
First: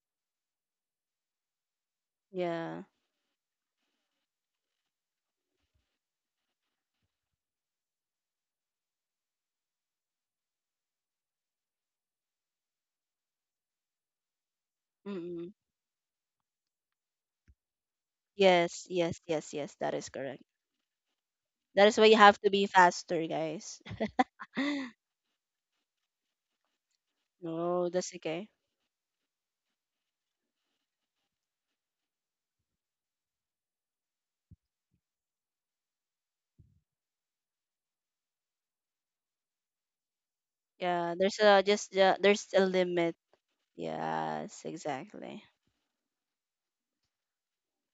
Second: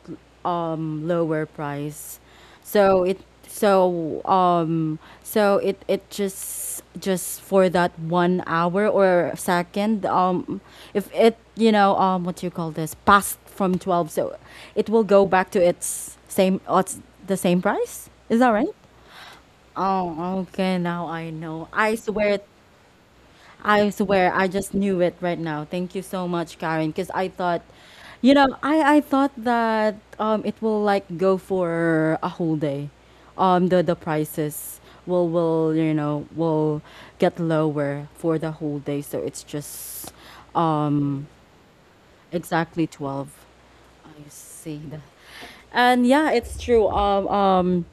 S1: um lower price.
S2: yeah.
S1: So it, so um so it it just just for that one hour or second, um if it, you know um what you call this, passed from twelve, so it will go back
S2: Mm-mm.
S1: to its same, uh, the same price, is that right?
S2: Yes, yes, yes, yes. That is
S1: Oh,
S2: correct.
S1: okay. Now I know.
S2: That
S1: I
S2: is why you have
S1: swear,
S2: to be faster, guys.
S1: I swear, I just knew it right now. Thank you so much, Karen, because I thought,
S2: No, that's
S1: you
S2: okay.
S1: know, I I thought that um it will like go for a whole day. Um the the prices will will, you know, will get lower for the whole day. So it's just
S2: Yeah,
S1: um
S2: there's a just uh, there's a
S1: exactly
S2: limit.
S1: twelve. I
S2: Yes,
S1: see that.
S2: exactly.
S1: And yeah, it's true. Um, um,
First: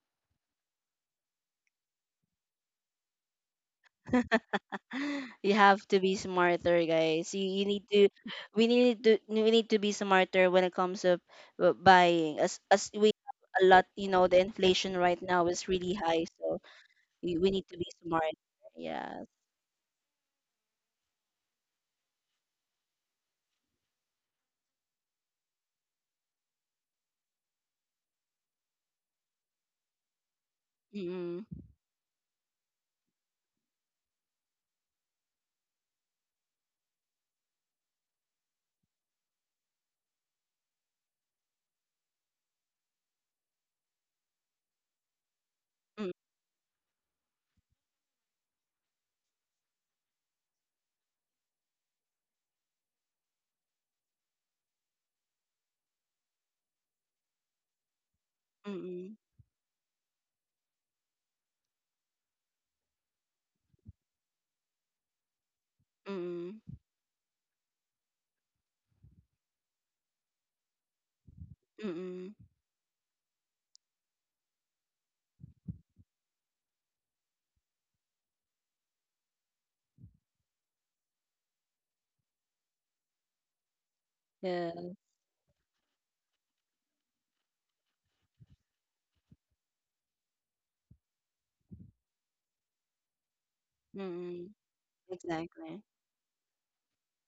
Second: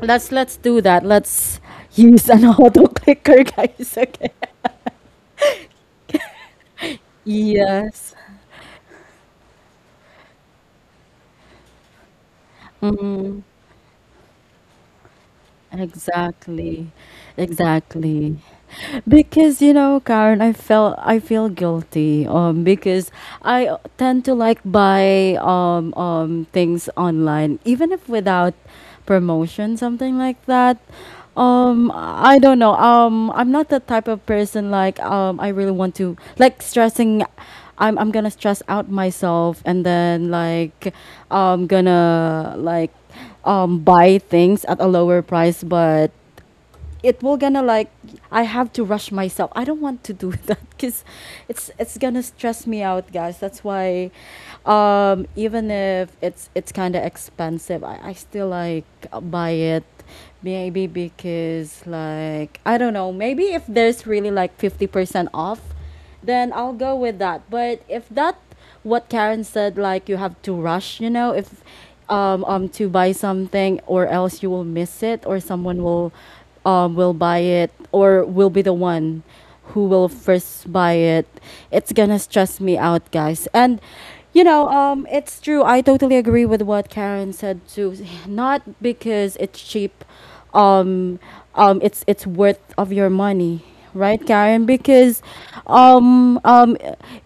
S1: let's let's do that. Let's use an auto clicker, guys. Okay.
S2: You have to be smarter, guys. You, you need to,
S1: Yes.
S2: we need to we need to be smarter when it comes of, uh, buying, as as we have a lot. You know the inflation right now is really high, so
S1: Exactly.
S2: we, we need to be smart,
S1: Exactly.
S2: yeah.
S1: Because you know, Karen, I felt, I feel guilty um because I tend to like buy um um things online even if without promotion, something like that.
S2: Mm-mm.
S1: Um I don't know. Um I'm not the type of person like um I really want to like stressing, I'm I'm gonna stress out myself and then like I'm gonna like um, buy things at a lower price,
S2: Mm-mm.
S1: but it will gonna like, I have to rush myself. I don't want to do that because it's it's gonna stress me out, guys. That's why, um, even if it's it's kind of expensive, I, I still like
S2: Mm-mm.
S1: buy it. Maybe because like I don't know. Maybe if there's really like fifty percent off, then
S2: Mm-mm.
S1: I'll go with that. But if that what Karen said, like you have to rush, you know, if
S2: Mm-mm.
S1: um, um to buy something or else you will miss it, or someone will um will buy it or will be the one who will first buy it. It's gonna stress me out, guys. And you know,
S2: Yeah.
S1: um, it's true. I totally agree with what Karen said too. Not because it's cheap, um, um, it's it's worth of your money, right,
S2: Mm-mm.
S1: Karen? Because
S2: Exactly.
S1: um um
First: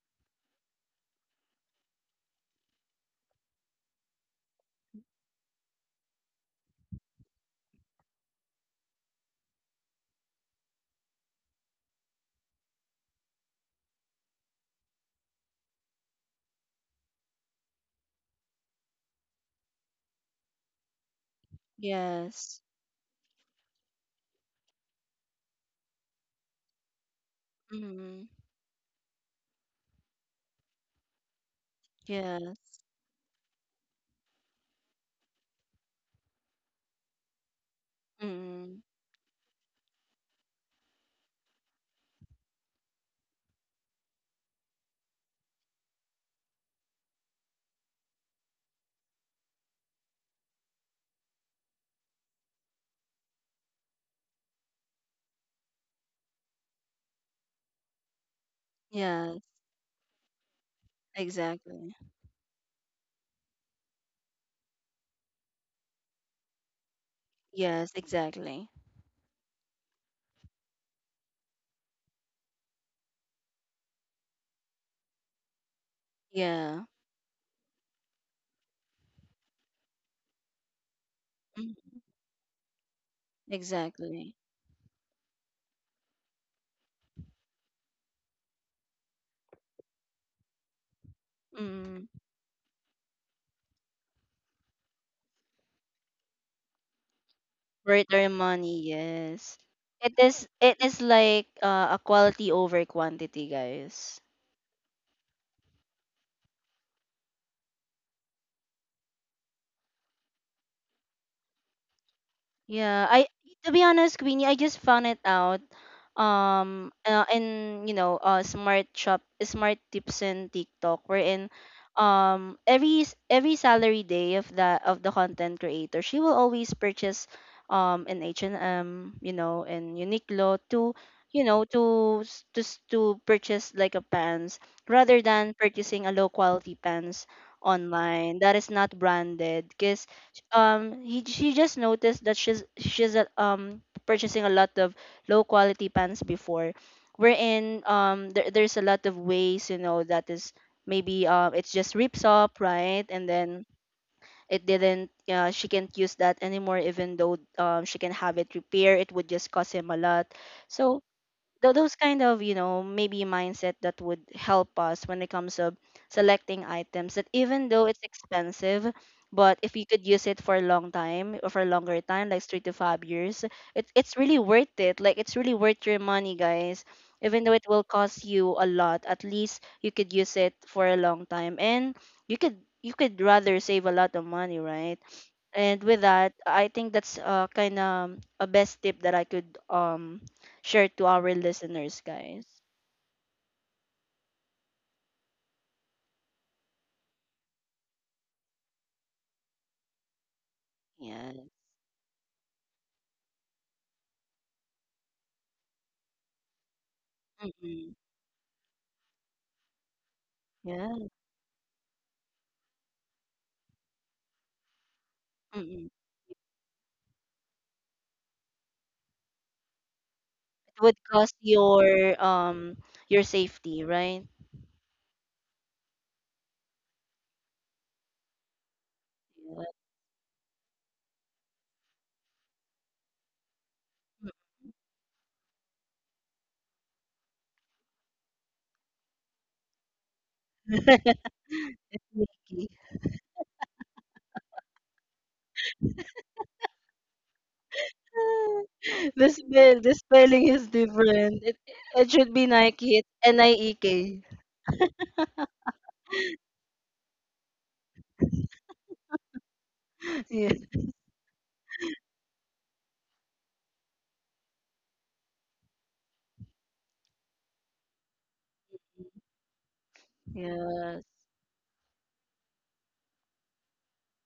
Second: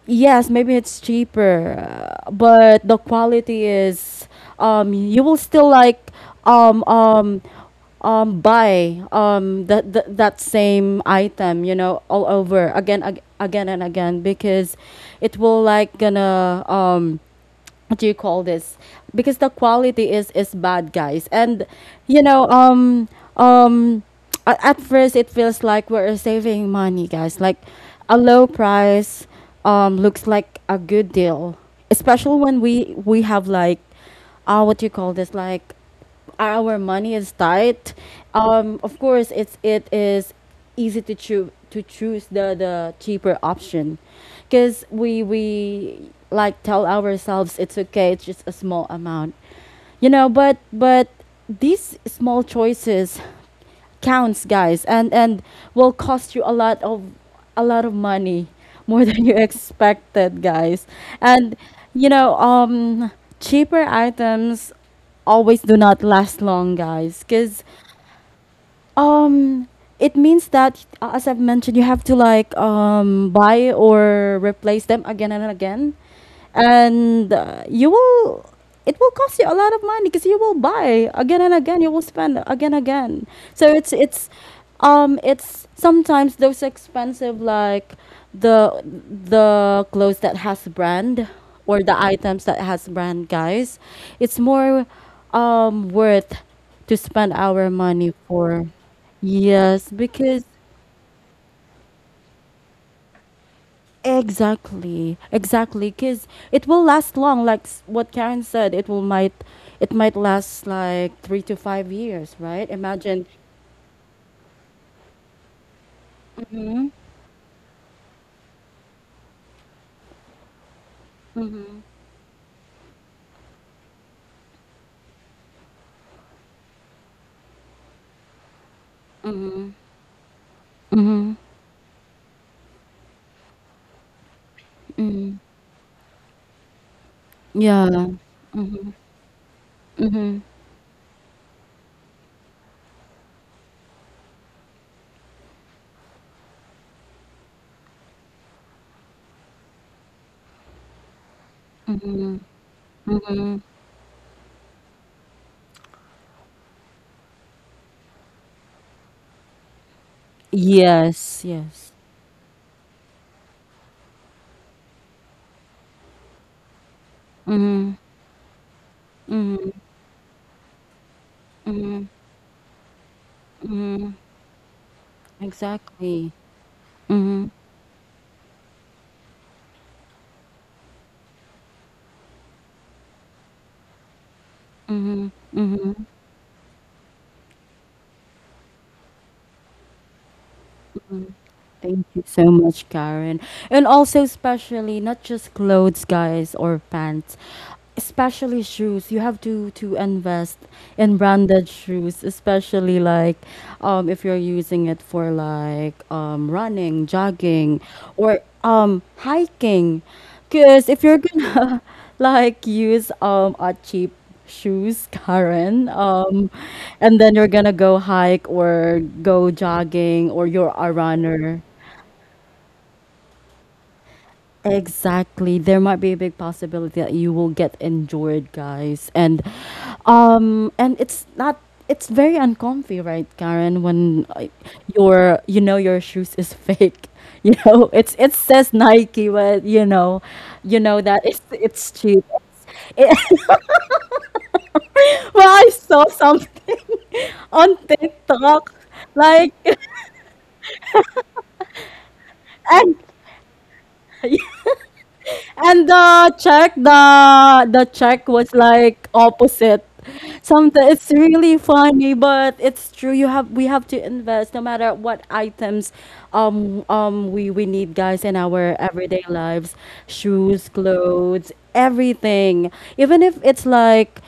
S1: yes, maybe it's cheaper, uh, but the quality is um you will still like um um um buy um that that that same item, you know, all over again, ag- again and again, because it will like gonna um what do you call this, because the quality is is bad, guys. And you know,
S2: Yes.
S1: um um a- at first it feels like we're saving money, guys. Like a
S2: Mm-mm.
S1: low price um looks like a good deal, especially
S2: Yes.
S1: when we we have like, uh what do you call this, like our money is tight. um
S2: Mm-mm.
S1: of course it's it is easy to choose to choose the the cheaper option, because we we like tell ourselves it's okay, it's just a small amount. You know, but but these small choices counts, guys, and and will cost you a lot of a lot of money more than you
S2: Yes.
S1: expected, guys. And
S2: Exactly.
S1: you know, um, cheaper items always do not last long, guys, because,
S2: Yes. Exactly.
S1: um, it means that, uh, as I've mentioned, you have to like um, buy or replace them again and again,
S2: Yeah.
S1: and uh, you will. It will cost you a lot of money because you will buy again and
S2: Mm.
S1: again. You will spend again and again. So it's it's,
S2: Exactly.
S1: um, it's sometimes those expensive, like the the clothes that has brand, or the
S2: Mm.
S1: items that has brand, guys. It's more um worth to spend our
S2: Worth
S1: money
S2: their
S1: for.
S2: money, yes.
S1: Yes,
S2: It
S1: because
S2: is it is like, uh, a quality over quantity, guys.
S1: exactly, exactly, because it will last long. Like s- what Karen said, it will might, it might last like three to five years, right?
S2: Yeah,
S1: Imagine.
S2: I to be honest, Queenie, I just found it out.
S1: Mm-hmm.
S2: Um uh, and you know uh smart shop smart tips in TikTok wherein, um every s- every salary day of the of the content creator, she will always purchase, um an H and M, you know in Uniqlo, to
S1: Mm,
S2: you know to s- to s- to purchase like a pants, rather than purchasing a low quality pants
S1: yeah.
S2: online that is not branded, because,
S1: Mm-hmm.
S2: um he she just noticed that she's she's uh, um purchasing a lot of low quality pants before, wherein, um there, there's a lot of ways, you know, that is maybe, uh, it's just rips up, right. And then it didn't uh, she can't use that anymore, even though, um, she can have it repaired, it would just cost him a lot. So,
S1: Yes.
S2: tho-
S1: Yes.
S2: those kind of, you know maybe, mindset that would help us when it comes to selecting items, that even though
S1: Mm-hmm.
S2: it's expensive, but if you could use it for a long time, or for a longer
S1: Mm-hmm.
S2: time, like three to five years, it,
S1: Mm-hmm.
S2: it's really worth it, like it's really worth your
S1: Exactly.
S2: money, guys. Even
S1: Mm-hmm.
S2: though it will cost you a lot, at least you could use it for a long time, and you could, you could rather save a lot of money, right?
S1: Mm-hmm.
S2: And
S1: Mm-hmm.
S2: with that, I think that's, uh, kind of a best tip that I could, um share to our listeners,
S1: Thank you
S2: guys.
S1: so much, Karen. And also, especially not just clothes, guys, or pants. Especially shoes, you have to to invest in
S2: Yeah.
S1: branded shoes, especially like um if you're using it for like um running, jogging,
S2: Mm-mm.
S1: or um hiking. Because if
S2: Yeah.
S1: you're gonna like use um a cheap shoes, Karen,
S2: Mm-mm.
S1: um and then you're gonna go hike, or go jogging, or you're
S2: It
S1: a
S2: would cost
S1: runner.
S2: your, um your safety, right?
S1: Exactly. There might be a big possibility that you will get injured, guys. And
S2: Yeah.
S1: um and it's not, it's very uncomfy, right, Karen, when uh, your you know your shoes is fake. You know, it's it says Nike, but you know, you know that it's it's
S2: It's
S1: cheap.
S2: Nike.
S1: It's, it, well, I saw something on TikTok
S2: The
S1: like
S2: spell, the spelling is different. It, it should be
S1: and
S2: Nike. It's N I E K
S1: And the check, the the check was like opposite.
S2: Yeah.
S1: Sometimes it's really funny, but it's true. You have, we have to invest no matter what items, um um we we need, guys, in our everyday lives: shoes,
S2: Yes.
S1: clothes, everything. Even if it's like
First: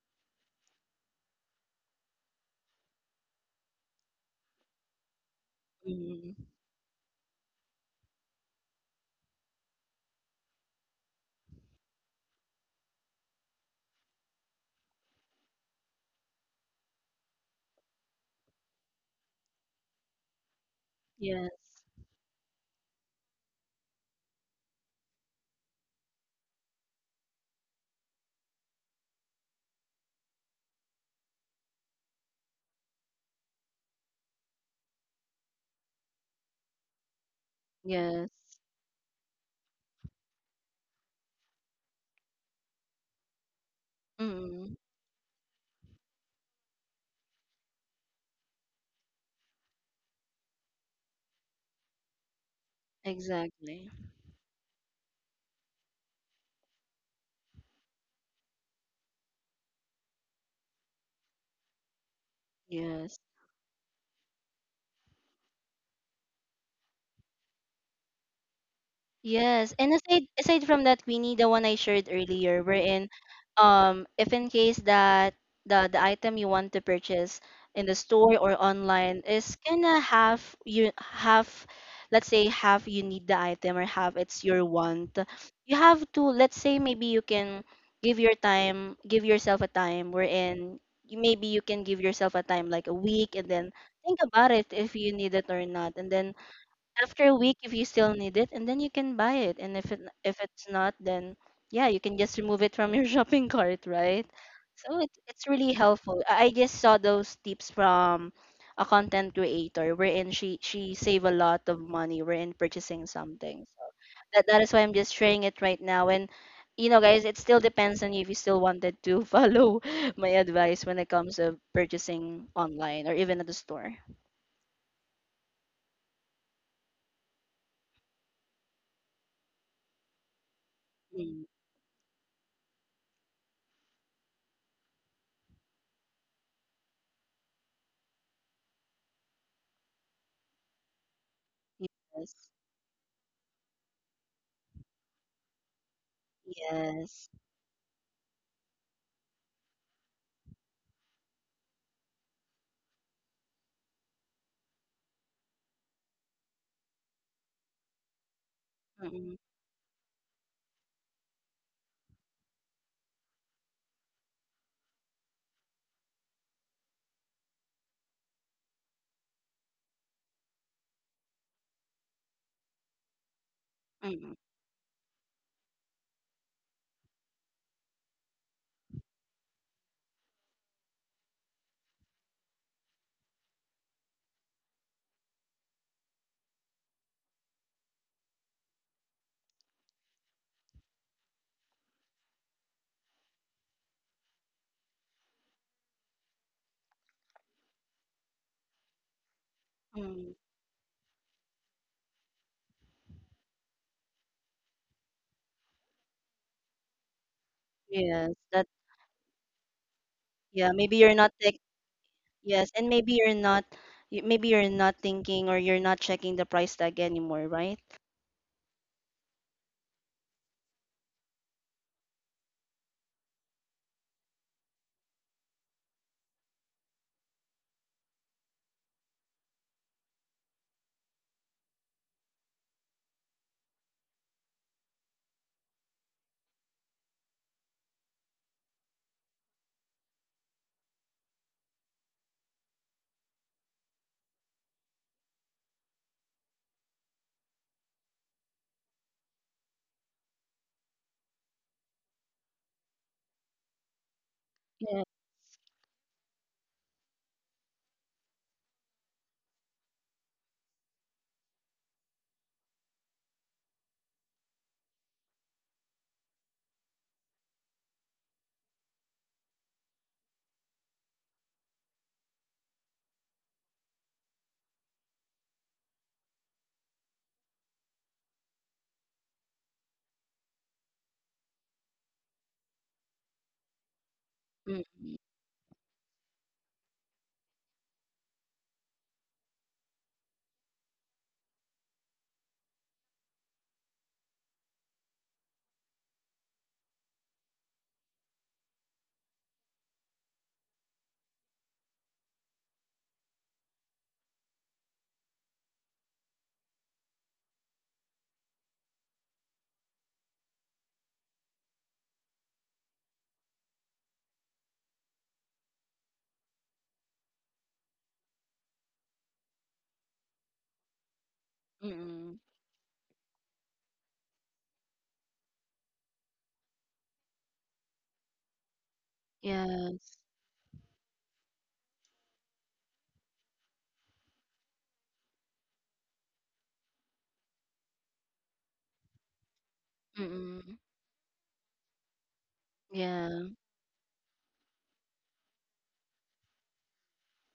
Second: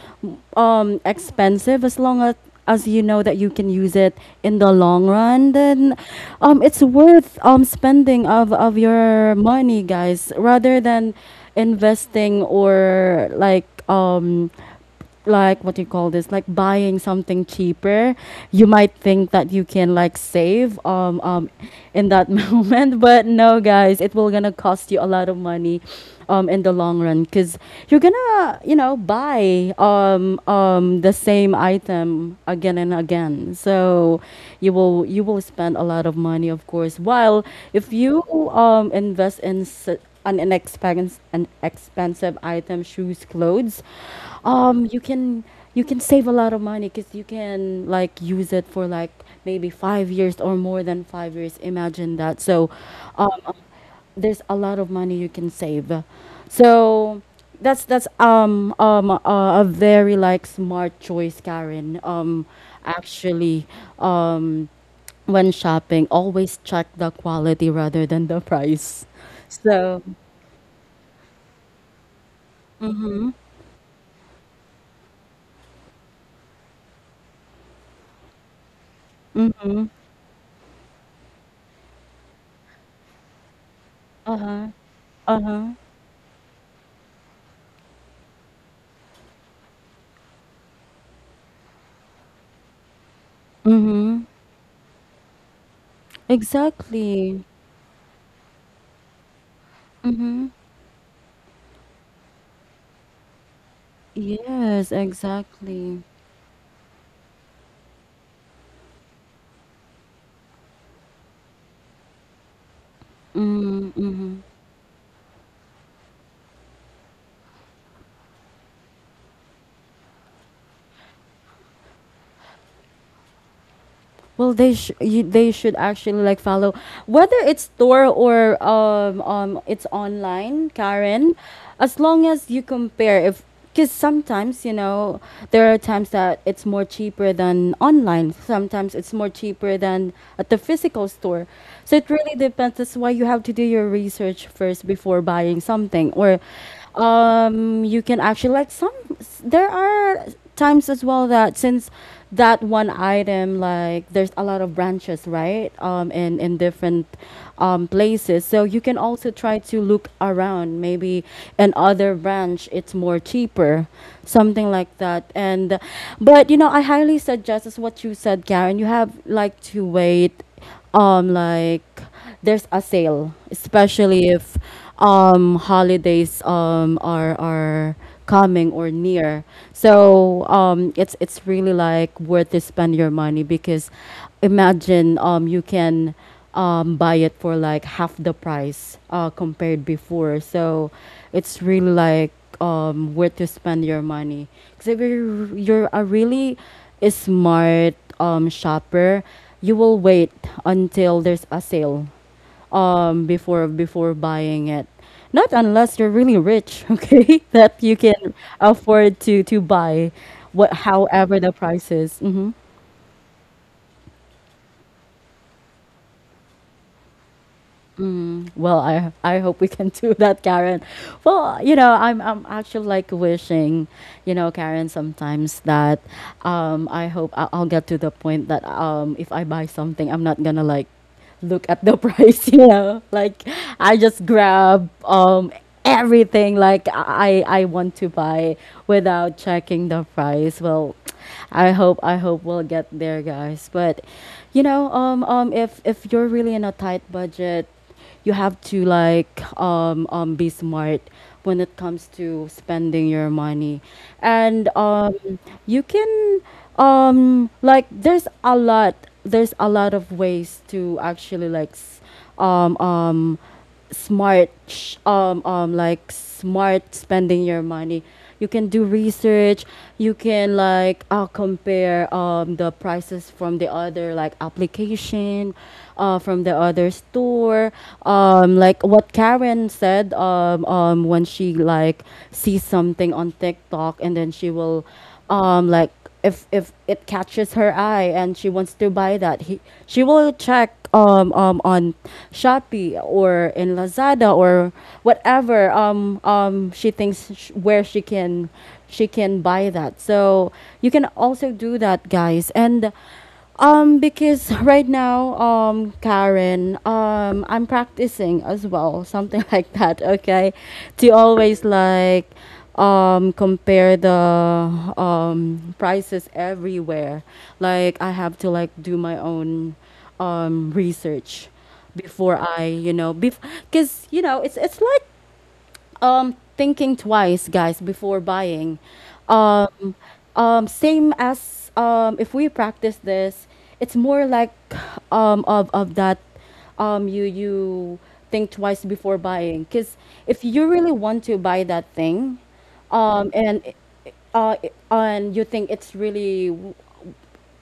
S1: um expensive, as long as as you know that you can use it in the long run, then
S2: Mm.
S1: um, it's worth um, spending of, of your money, guys, rather than investing or like um, like what do you call this, like buying something cheaper. You might think that you can like save, um,
S2: Yeah.
S1: um in that moment, but no, guys, it will gonna cost you a lot of money um in the long run, because you're gonna, you know, buy um um the same item again and again, so you will, you will spend a lot of money, of course, while if you
S2: Yes.
S1: um invest in s- an inexpensive, an expensive item, shoes, clothes,
S2: Mm.
S1: um, you can, you can save a lot of money because you can like use it for like maybe five years or more than five years. Imagine that. So, um, um,
S2: Exactly.
S1: there's a lot of money you can save. So that's that's um um a, a very like smart choice, Karen. Um,
S2: Yes.
S1: actually, um, when shopping, always check the quality rather than the price.
S2: Yes, and
S1: So.
S2: aside aside from that, Queenie, the one I shared earlier, wherein,
S1: Mhm.
S2: um if in case that the the item you want to purchase in the store or online, is
S1: Mhm.
S2: gonna have you have, let's say, half you need the item, or half
S1: Uh
S2: it's your
S1: huh.
S2: want.
S1: Uh huh.
S2: You have to, let's say, maybe you can give your time, give yourself a time, wherein, you, maybe you can give yourself a time, like a week, and then think
S1: Mhm.
S2: about it if you need it or not. And then after a
S1: Exactly.
S2: week, if you still need it, and then you can buy it. And if it if
S1: Mhm.
S2: it's not, then yeah, you can just remove it from your shopping cart, right?
S1: Yes,
S2: So it, it's really
S1: exactly.
S2: helpful. I I just saw those tips from a content creator wherein she she save a lot of money wherein purchasing something. So
S1: Mm, mhm.
S2: that that is why I'm just sharing it right now. And you know guys, it still depends on you if you still wanted to follow my advice when it comes to purchasing online or even at the store.
S1: Well, they sh- you, they should actually like follow whether it's store or um um it's online, Karen.
S2: Mm.
S1: As long as you compare, if, because sometimes, you know there are times that it's more cheaper than online. Sometimes it's more cheaper than at the physical store. So it
S2: Yes.
S1: really depends. That's why you have to do your research first before buying something, or
S2: Yes.
S1: um you can actually like some there are times as well that since that one item like there's a lot of branches, right? Um in in different um places, so you can also
S2: Mm-mm.
S1: try to look around. Maybe in other branch it's more cheaper, something like that. And But you know, I highly suggest is what you said, Karen, you have like to wait, um like there's a sale, especially
S2: Mm-mm.
S1: if um holidays um are are coming or near. So um it's it's really like worth to spend your money because imagine um you can um buy it for like half the price uh compared before. So it's really like um where to spend your money. Because if you're, you're a really smart um, shopper, you will wait
S2: Mm.
S1: until there's a sale, um, before before buying it. Not unless you're really rich, okay, that you can
S2: Yes. that
S1: afford to to buy what
S2: Yeah, maybe you're
S1: however
S2: not
S1: the
S2: tech
S1: price is. Mm-hmm.
S2: yes, and maybe you're not y- maybe you're not thinking, or you're not checking the price tag anymore, right?
S1: Mm, well, I I hope we can do that, Karen. Well, you know, I'm I'm actually like wishing, you know, Karen, sometimes that um, I hope I- I'll get to the point that um, if I buy something, I'm not gonna like look at the price, you know, like I just grab um, everything like I I want to buy without checking the price. Well, I hope I hope we'll get there, guys. But you know, um, um, if if you're really in a tight budget, you have to like um, um, be smart when it comes to spending your money, and um, you can um, like there's a lot there's a lot of ways to actually like s- um, um, smart, sh- um, um, like smart spending your money. You can do research. You can like uh, compare um, the prices from the other like application, uh, from the other store. Um, like what Karen said, um, um, when she like sees something on TikTok, and then she will
S2: Mm-mm.
S1: um, like if if it catches her eye and she wants to buy that he she will check um, um on Shopee or in Lazada or whatever um um she thinks sh- where she can she can buy that. So you can also do that, guys. And um, Because right now, um, Karen, um, I'm practicing as well, something like that. Okay, to always like um, compare the um prices everywhere. Like I have to like do my own um, research before
S2: Mm-mm.
S1: I, you know, because you know, it's it's like um thinking twice, guys, before buying, um
S2: Yes.
S1: um same as um if we practice this, it's more like um of of that, um you you think twice before buying. Because if you
S2: Mm-mm.
S1: really want to buy that thing, um
S2: Yeah.
S1: and uh, and you think it's really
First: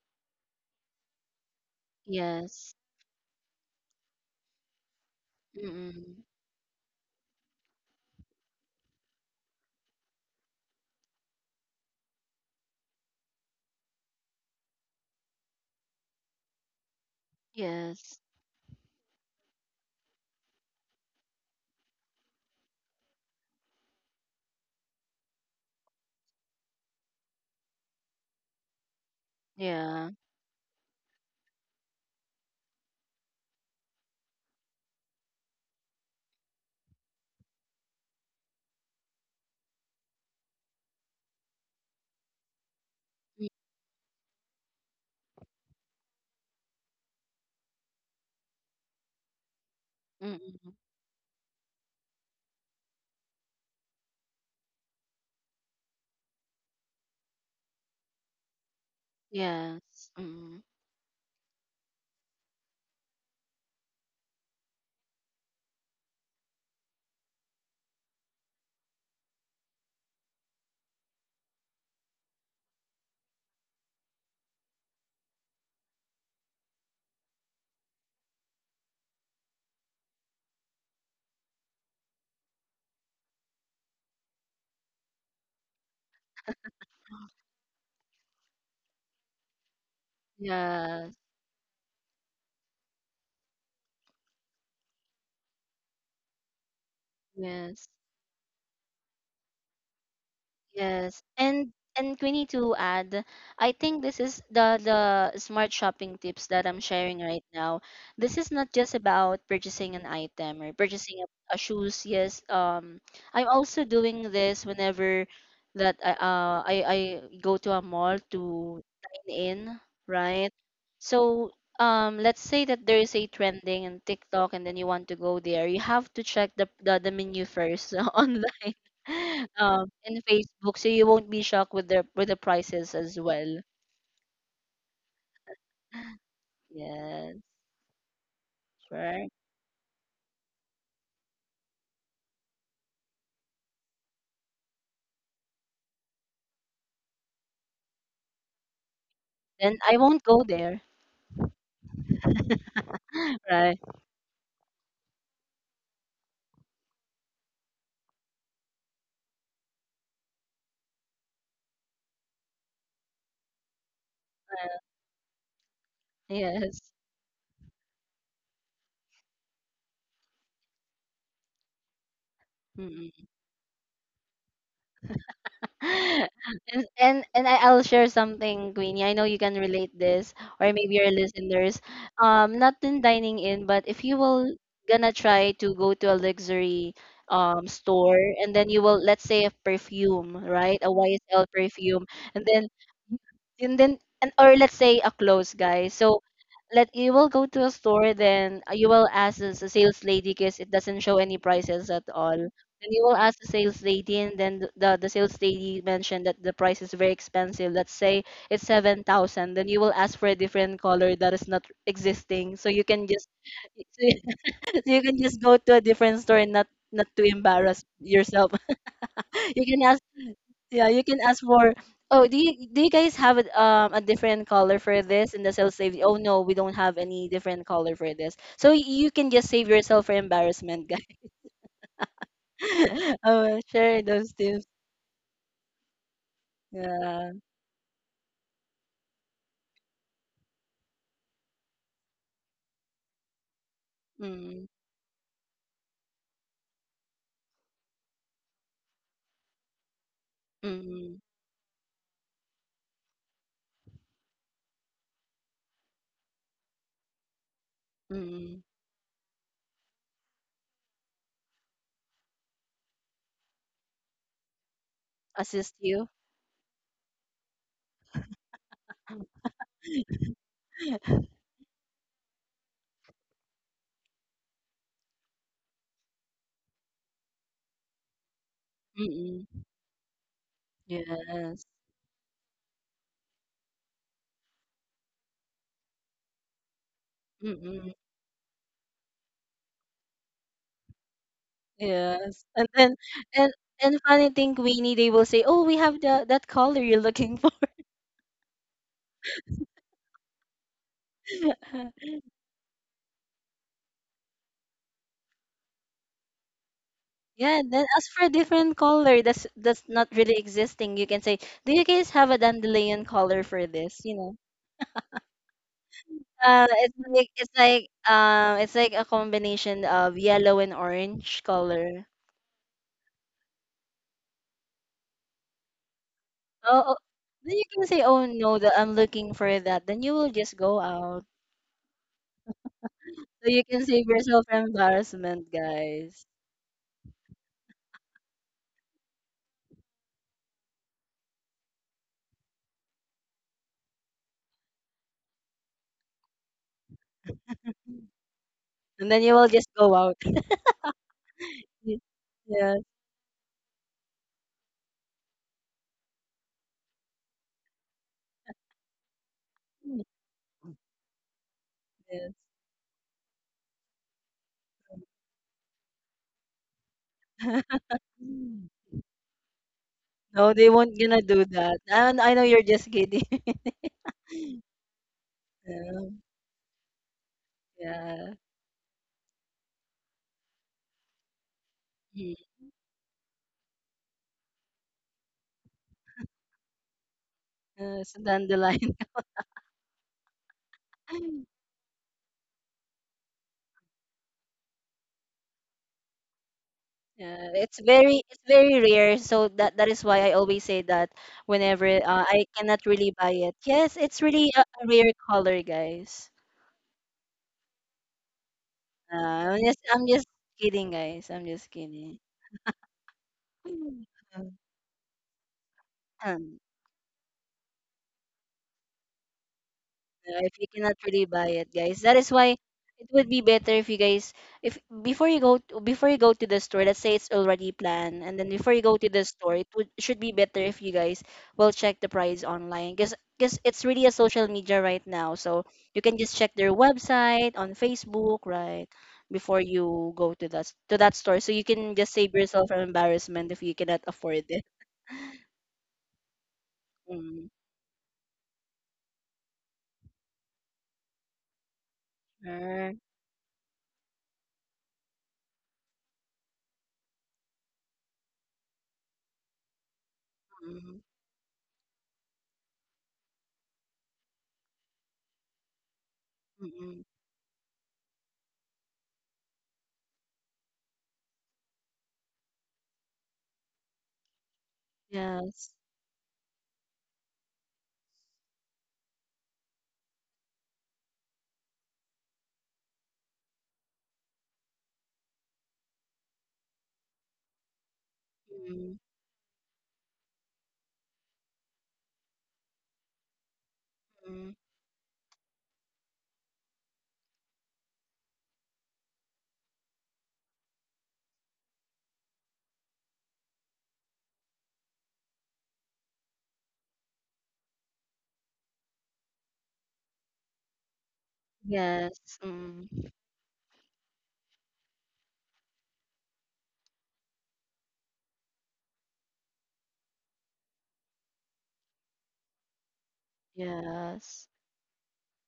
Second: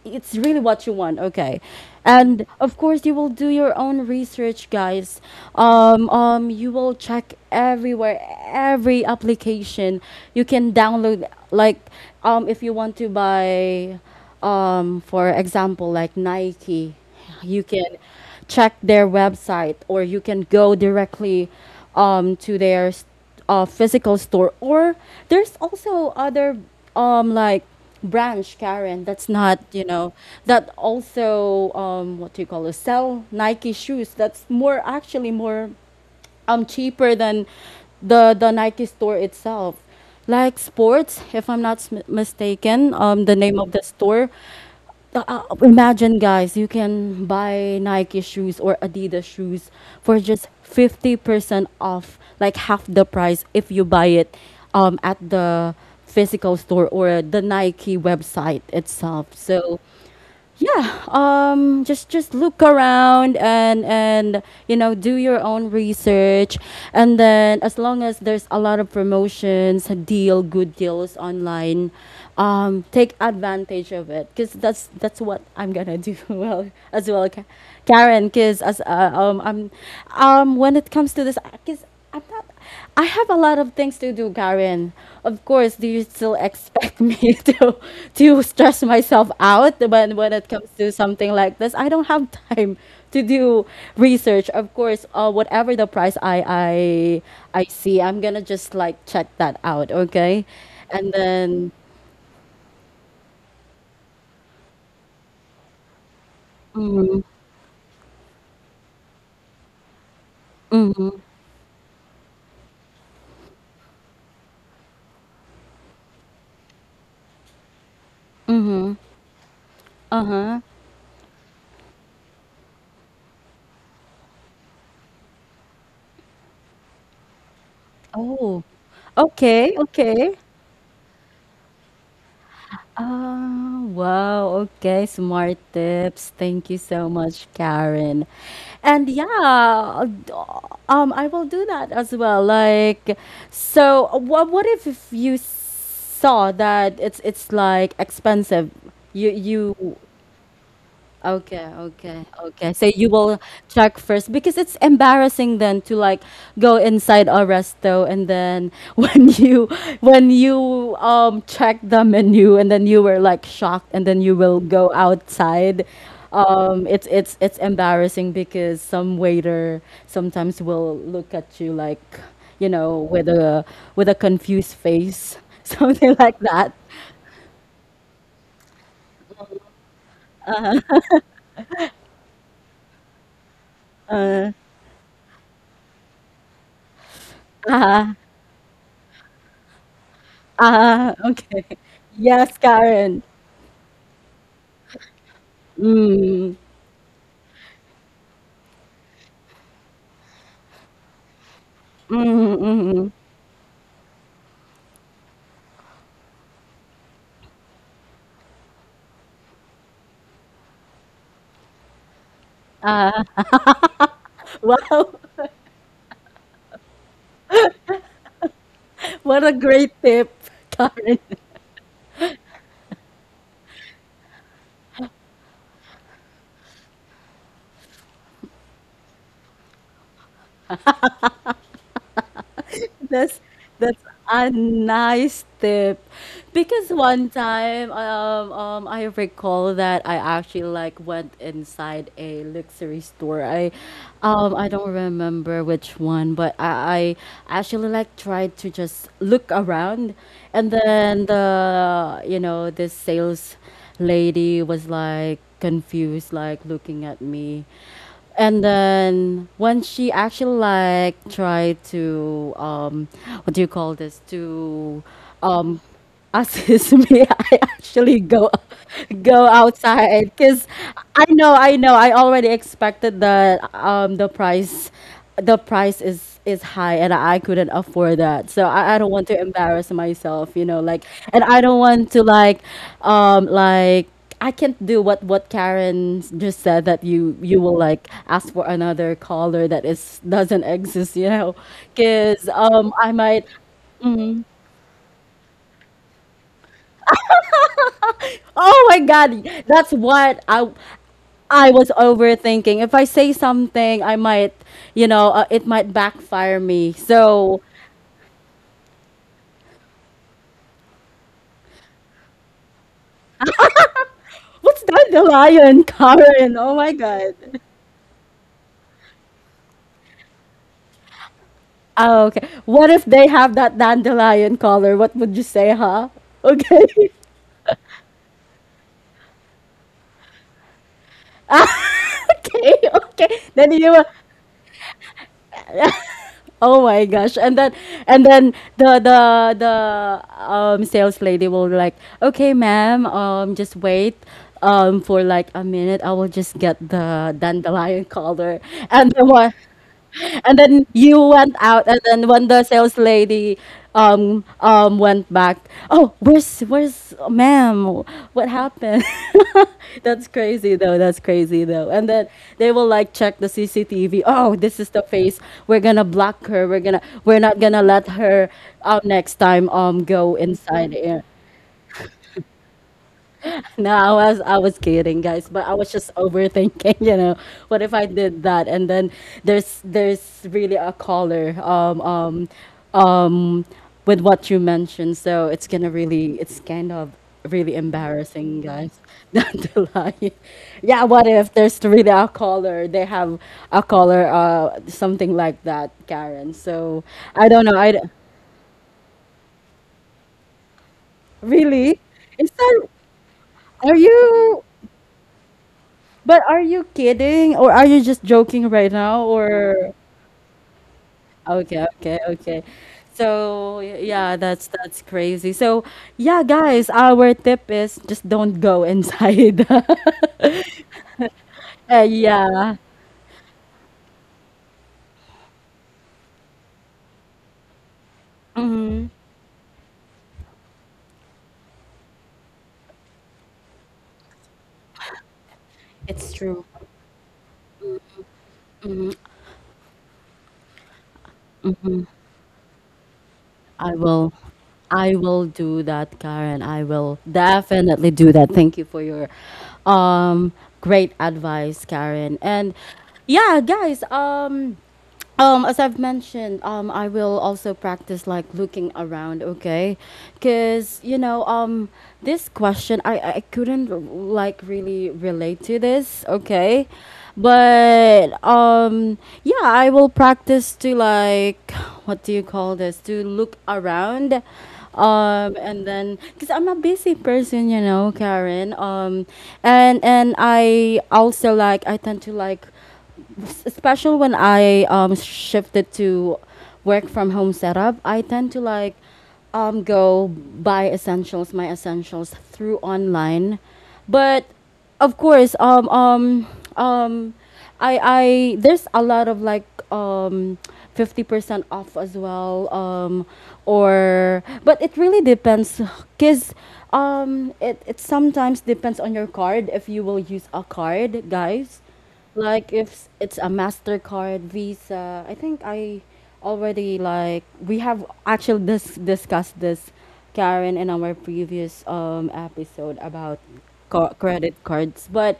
S1: it's really what you want, okay? And
S2: Yes.
S1: of course you will do your own research, guys. Um,
S2: Mm-mm.
S1: um, you will check everywhere, every application you can download. Like um, if you want to buy, um, for example, like Nike, you can
S2: Yes.
S1: check their website, or you can go directly um, to their uh, physical store. Or there's also other um like branch, Karen, that's not, you
S2: Yeah.
S1: know, that also, um what do you call it, sell Nike shoes that's more actually more um cheaper than the the Nike store itself. Like Sports, if I'm not s- mistaken, um the name of the store. Uh, uh, imagine, guys, you can buy Nike shoes or Adidas shoes for just
S2: Mm-mm.
S1: fifty percent off, like half the price, if you buy it um at the physical store or the Nike website itself. So
S2: Yes. Mm-mm.
S1: yeah, um just just look around and and you know, do your own research. And then as long as there's a lot of promotions, a deal, good deals online, um take advantage of it, because that's that's what I'm gonna do well, as well, Ka- karen. Because as uh, um I'm um when it comes to this, because I'm not, I have a lot of things to do, Karen. Of course, do you still expect me to to stress myself out when when it comes to
S2: Yes.
S1: something like this? I don't have time to do research. Of course, uh, whatever the price, I I I
S2: Yes.
S1: see, I'm gonna just like check that out, okay? And
S2: Yes, and
S1: then,
S2: and we need to add, I think this is the the smart shopping tips that I'm sharing right now. This is not just about purchasing an item, or purchasing a, a shoes. Yes, um, I'm also doing this whenever that I uh I, I go to a mall to dine in,
S1: uh
S2: right?
S1: huh.
S2: So, um, let's say that there is a trending in TikTok, and then you want to go there, you have to check the the, the menu first
S1: Oh,
S2: online
S1: okay,
S2: um, in
S1: okay.
S2: Facebook, so you won't be shocked with the with the prices as well.
S1: Ah, wow. Okay, smart tips. Thank you so
S2: Yes,
S1: much, Karen. And
S2: right.
S1: yeah, d- um, I will do that as well. Like, so what? What if if you saw that it's it's like expensive? You
S2: Then I
S1: you
S2: won't go there.
S1: okay, okay, okay. So you will
S2: Right.
S1: check first, because it's embarrassing then to like go inside a resto and then when you when you um check the menu, and then you were like shocked, and then you will go outside.
S2: Yes.
S1: Um it's it's it's embarrassing because some waiter sometimes will look at you like, you know,
S2: Mm-mm.
S1: with a with a confused face. Something like that.
S2: And, and and I- I'll share something, Queenie. I know you can relate this, or maybe your listeners. Um, not in dining in, but if you will
S1: Uh
S2: gonna try to go to a luxury, um store, and then you will, let's say, a perfume, right? A
S1: ah,
S2: Y S L
S1: okay.
S2: perfume. and
S1: Yes,
S2: then
S1: Karen.
S2: And then, and or let's say, a clothes, guy. So
S1: Mm,
S2: let you will go to a store, then, uh, you will ask the, s- sales lady, because it doesn't show any prices at all.
S1: mhm,
S2: Then you will
S1: mhm.
S2: ask the sales lady, and then th- the the sales lady mentioned that the price is very expensive. Let's say it's seven thousand. Then you will ask for a different color that is not existing, so you can just so you
S1: Wow,
S2: can just go to a different store, and not not to embarrass yourself.
S1: what a
S2: You can
S1: great
S2: ask
S1: tip,
S2: Yeah, you can
S1: Karen.
S2: ask for. Oh, do you do you guys have a, um a different color for this in the sales save? Oh no, we don't have any different color for this. So, y- you can just save yourself for embarrassment, guys.
S1: That's
S2: Oh, share
S1: that's
S2: those
S1: a
S2: tips.
S1: nice tip. Because
S2: Yeah.
S1: one time, um, um, I recall that I actually like went inside a luxury store. I, um,
S2: Mm,
S1: I don't remember which one, but I, I actually like tried to just look around. And
S2: mm,
S1: then the, you know, the sales lady was like confused, like looking at me.
S2: mm.
S1: And then when she actually like tried to um what do you call this to
S2: Assist
S1: um
S2: you.
S1: assist me, I actually go go outside, because I know I know I already expected that um the price the price is is high and I couldn't afford that. So I, I don't want to
S2: Mm,
S1: embarrass myself, you know, like, and
S2: yes.
S1: I don't want to like um like I can't do what what Karen just said, that you you will
S2: Mm,
S1: like ask for another color that is doesn't exist, you know,
S2: yes.
S1: cuz
S2: And then
S1: um I
S2: and
S1: might
S2: and funny
S1: hmm.
S2: thing, Queenie, they will say, "Oh, we have the that color you're looking for."
S1: Oh my God, that's what I I was overthinking. If I say something, I might, you know, uh, it might backfire me.
S2: Yeah,
S1: So
S2: and then ask for a different color. That's that's not really existing. You can say, "Do you guys have a dandelion color for this?" You know.
S1: what's dandelion Karen?
S2: Uh,
S1: Oh
S2: it's
S1: my
S2: like
S1: god.
S2: it's like um, it's like a combination of yellow and orange color.
S1: Oh, okay. What if they have that dandelion color? What would you say, huh?
S2: Oh,
S1: Okay.
S2: oh, then you can say, "Oh no, that I'm looking for that." Then you will just go out.
S1: Ah, okay, okay.
S2: So you
S1: Then
S2: can
S1: you
S2: save
S1: will-
S2: yourself from embarrassment, guys.
S1: Oh my gosh. And then and then the the the um sales lady will be like, "Okay, ma'am, um just wait um for like a minute. I will just get the dandelion color."
S2: And
S1: And
S2: then
S1: then
S2: you will
S1: what?
S2: just go out.
S1: And then you went out, and then when the
S2: Yes,
S1: sales lady um um went back, oh, where's where's ma'am, what happened? That's crazy though, that's crazy though. And
S2: yes.
S1: then they will like check the CCTV, oh, this is the face, we're gonna block her, we're gonna, we're not gonna let her um next time um go
S2: No, they won't
S1: inside
S2: gonna
S1: here.
S2: do that. And I know you're just kidding.
S1: No, I was I was kidding, guys, but I was
S2: Yeah.
S1: just overthinking, you know, what if I
S2: Yeah.
S1: did that? And then there's there's really a caller um
S2: Mm.
S1: um um with what you mentioned, so it's gonna really, it's kind of really
S2: Uh, so down the
S1: embarrassing,
S2: line.
S1: guys. Not to lie. Yeah, what if there's really a caller? They have a caller, uh, something like that, Karen. So
S2: Yeah,
S1: I don't
S2: it's
S1: know. I d-
S2: very it's very rare. So that that is why I always say that whenever
S1: really.
S2: uh, I
S1: Is
S2: cannot
S1: that,
S2: really buy it. Yes,
S1: are
S2: it's really a,
S1: you?
S2: a rare color, guys.
S1: But are you kidding or are you just joking right
S2: Uh,
S1: now?
S2: I'm just
S1: Or
S2: I'm just kidding, guys. I'm just
S1: okay,
S2: kidding.
S1: okay, okay. So
S2: Mm.
S1: y- yeah, that's that's crazy. So yeah,
S2: Um,
S1: guys, our tip is just don't go inside.
S2: Yeah, if you cannot really buy it, guys.
S1: Uh,
S2: That is why
S1: yeah,
S2: it would be better if you guys if before you go to, before you go to the store, let's say it's already planned, and then before you go to the store, it would should be better if you guys will check the price online because because it's really a social media right now. So you can just
S1: it's
S2: check
S1: true.
S2: their website on Facebook, right? Before you go to that to that store. So you can just save yourself from embarrassment if you
S1: I
S2: cannot
S1: will
S2: afford it.
S1: I will do that, Karen. I will
S2: Mm.
S1: definitely do that. Thank you for your um great advice, Karen. And
S2: Alright.
S1: yeah, guys, um Um, as I've mentioned, um, I will also practice like looking around, okay?
S2: Mm,
S1: Because, you know, um, this question, I, I couldn't like really relate to this,
S2: mm,
S1: okay?
S2: mm.
S1: But, um, yeah, I will practice to like, what do you call this, to look around. Um,
S2: Yes.
S1: and then, because I'm a busy person, you know, Karen. Um, and, and I also like, I tend to like, especially when I um, shifted to work from home setup, I tend to
S2: Mm,
S1: like um, go buy essentials, my essentials through online. But
S2: mm.
S1: of course, um, um, um, I, I there's a lot of like um, fifty percent off as well, um, or but it really depends, because um, it, it sometimes depends on your card, if you will use a card, guys,
S2: Yes.
S1: like
S2: Mm.
S1: if it's a Mastercard, Visa. I think I already like, we have actually dis- discussed this, Karen, in our previous um episode about co-
S2: Yes.
S1: credit cards. But